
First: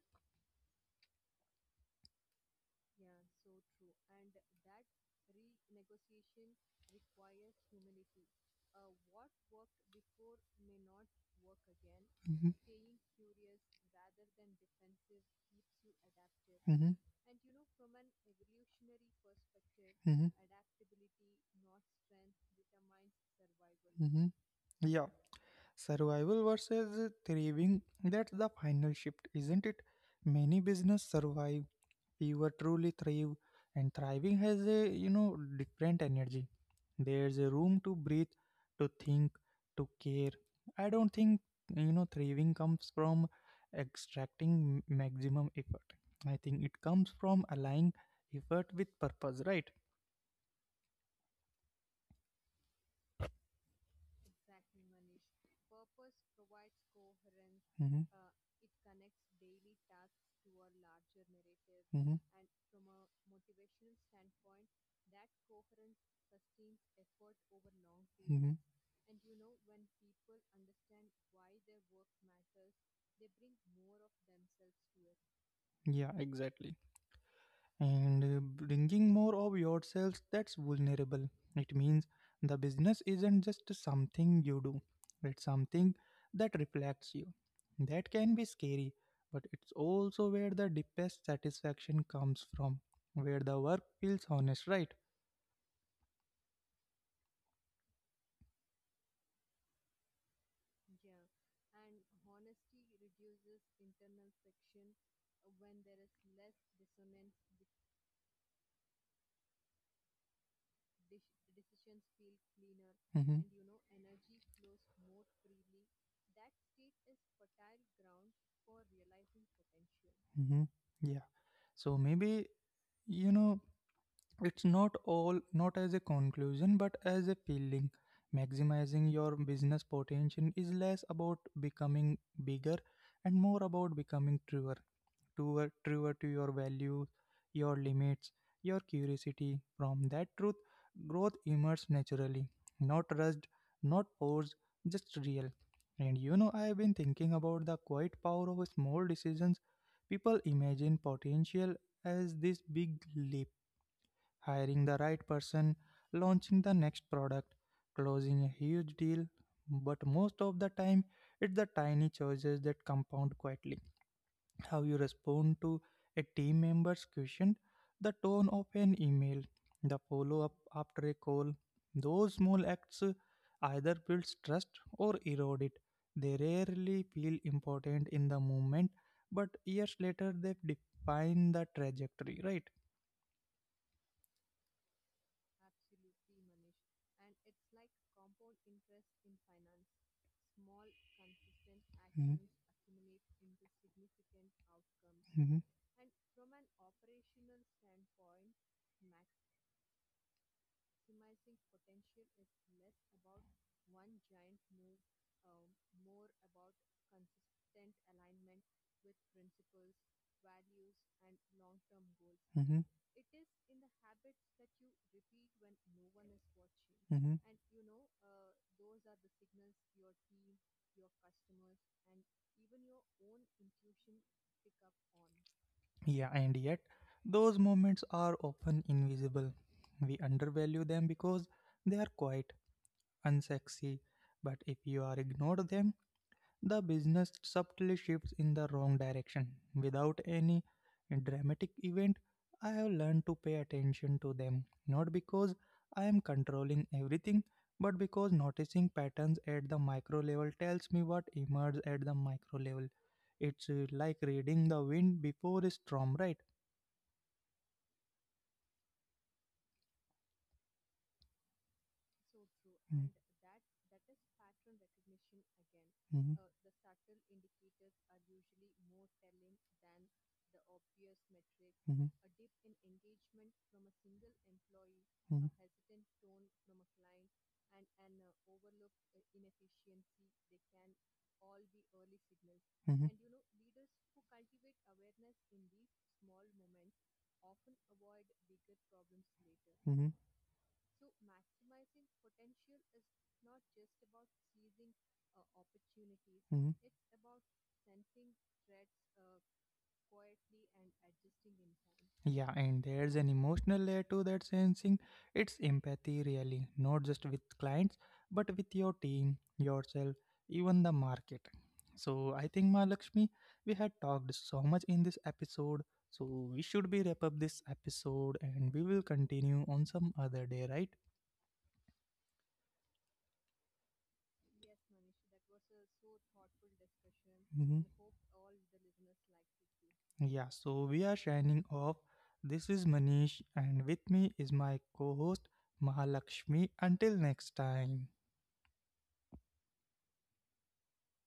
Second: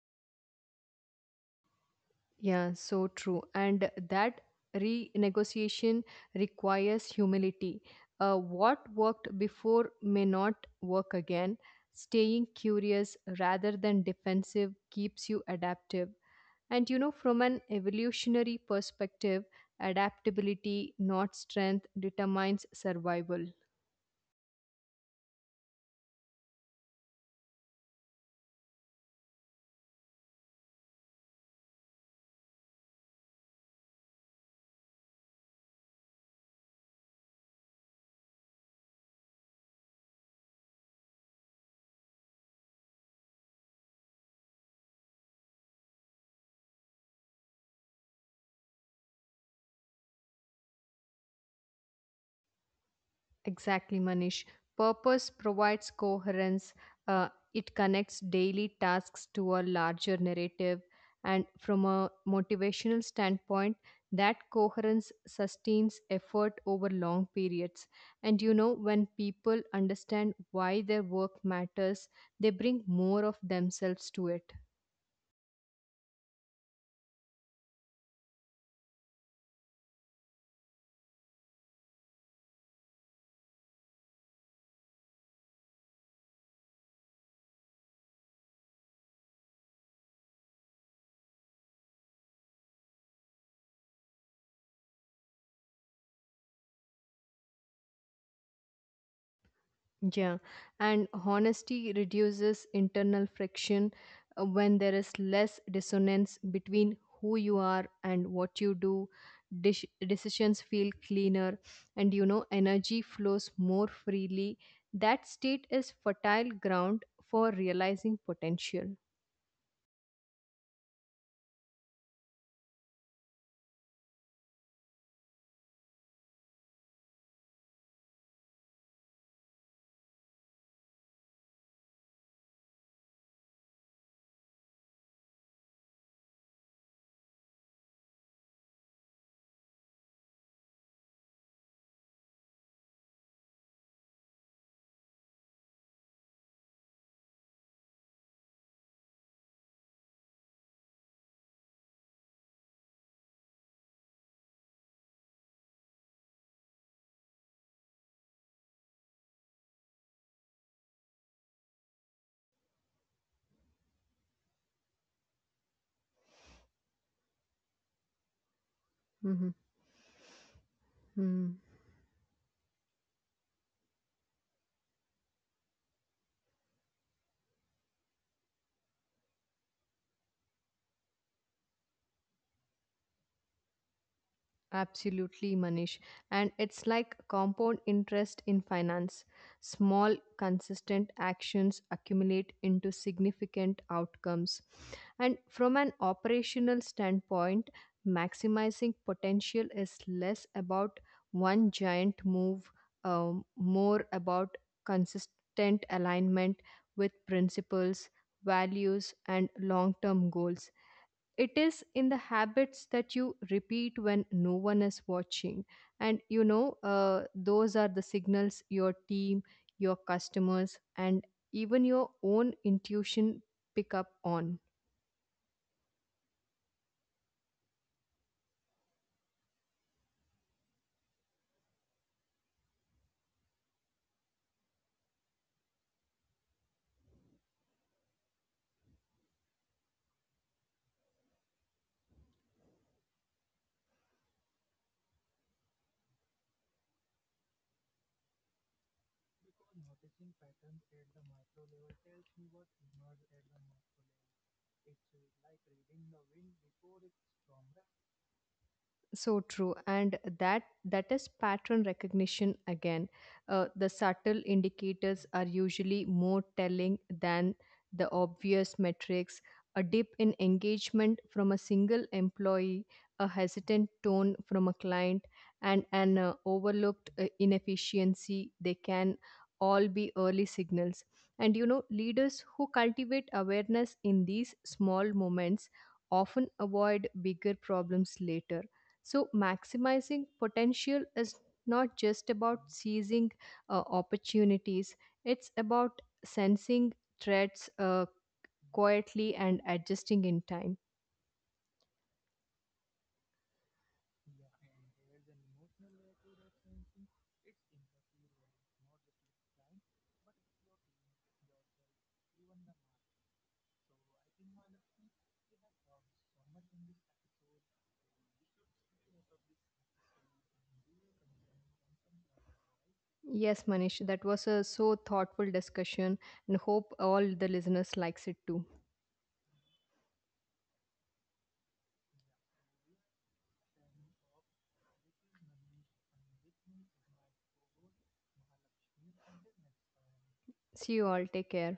S2: Yeah, so true. And that renegotiation requires humility. What worked before may not work again. Staying
S1: Mhm.
S2: curious rather than defensive keeps you adaptive. And you know,
S1: Mhm.
S2: from an evolutionary perspective,
S1: Mhm.
S2: adaptability, not strength, determines survival.
S1: Mhm. Yeah, survival versus thriving, that's the final shift, isn't it? Many business survive. We were truly thrive, and thriving has a different energy. There's a room to breathe, to think, to care. I don't think thriving comes from extracting maximum effort. I think it comes from aligning effort with purpose, right?
S2: Exactly, Manish. Purpose provides coherence, uh, it
S1: Mm-hmm.
S2: connects daily tasks to a larger narrative. And from
S1: Mm-hmm.
S2: a motivational standpoint, that coherence sustains effort over long periods. And you
S1: Hmm.
S2: know, when people understand why their work matters, they bring more of themselves to it.
S1: Yeah, exactly. And bringing more of yourselves, that's vulnerable. It means the business isn't just something you do, it's something that reflects you. That can be scary, but it's also where the deepest satisfaction comes from, where the work feels honest, right?
S2: Yeah, and honesty reduces internal friction when there is less dissonance between who you are and what you do. Decisions feel cleaner, and you know,
S1: Hmm.
S2: energy flows more freely. That state is fertile ground for realizing potential.
S1: Hmm. Yeah. So maybe, you know it's not all, not as a conclusion but as a feeling, maximizing your business potential is less about becoming bigger and more about becoming truer, truer, truer to your values, your limits, your curiosity. From that truth, growth emerges naturally, not rushed, not forced, just real. And I have been thinking about the quiet power of small decisions. People imagine potential as this big leap: hiring the right person, launching the next product, closing a huge deal. But most of the time, it's the tiny choices that compound quietly. How you respond to a team member's question, the tone of an email, the follow up after a call.
S2: Mhm.
S1: Those small acts either builds trust or erode it. They rarely feel important in the moment, but years later they define the trajectory, right?
S2: Absolutely, Manish. And it's like compound interest in finance. Small, consistent actions
S1: Mhm.
S2: accumulate into significant outcomes. And
S1: Mhm.
S2: from an operational standpoint, maximizing potential is less about one giant move, more about consistent alignment with principles, values, and long term goals. It is in the
S1: Mhm.
S2: habits that you repeat when no one is watching. And you know,
S1: Mhm.
S2: those are the signals your team, your customers, and even your own intuition pick up on.
S1: Yeah, and yet those moments are often invisible. We undervalue them because they are quite unsexy. But if you are ignored them, the business subtly shifts in the wrong direction without any dramatic event. I have learned to pay attention to them, not because I am controlling everything, but because noticing patterns at the micro level tells me what emerges at the micro level. It's like reading the wind before a storm, right?
S2: So true. And that is pattern recognition again. Uh, the subtle indicators are usually more
S1: Mm.
S2: telling than the obvious metrics: a dip in engagement from a single employee, a hesitant tone from a client,
S1: Mhm.
S2: and an overlooked inefficiency. They can all be early signals. And you know, leaders who
S1: Mhm. Mhm. Mhm.
S2: cultivate awareness in these small moments often avoid bigger problems later. So, maximizing
S1: Mhm.
S2: potential is not just about seizing opportunities, it's about sensing
S1: Mhm.
S2: threats quietly and adjusting in time.
S1: Yeah, and there's an emotional layer to that sensing. It's empathy, really, not just with clients, but with your team, yourself, even the market. So I think, Mahalakshmi, we had talked so much in this episode. So we should be wrap up this episode, and we will continue on some other day, right?
S2: Yes, Manish, that was a so thoughtful discussion, and hope all the listeners
S1: Hmm,
S2: likes it too.
S1: too. Yeah, so we are signing off. This is Manish, and with me is my co host Mahalakshmi. Until next time.
S2: See you all. Take care.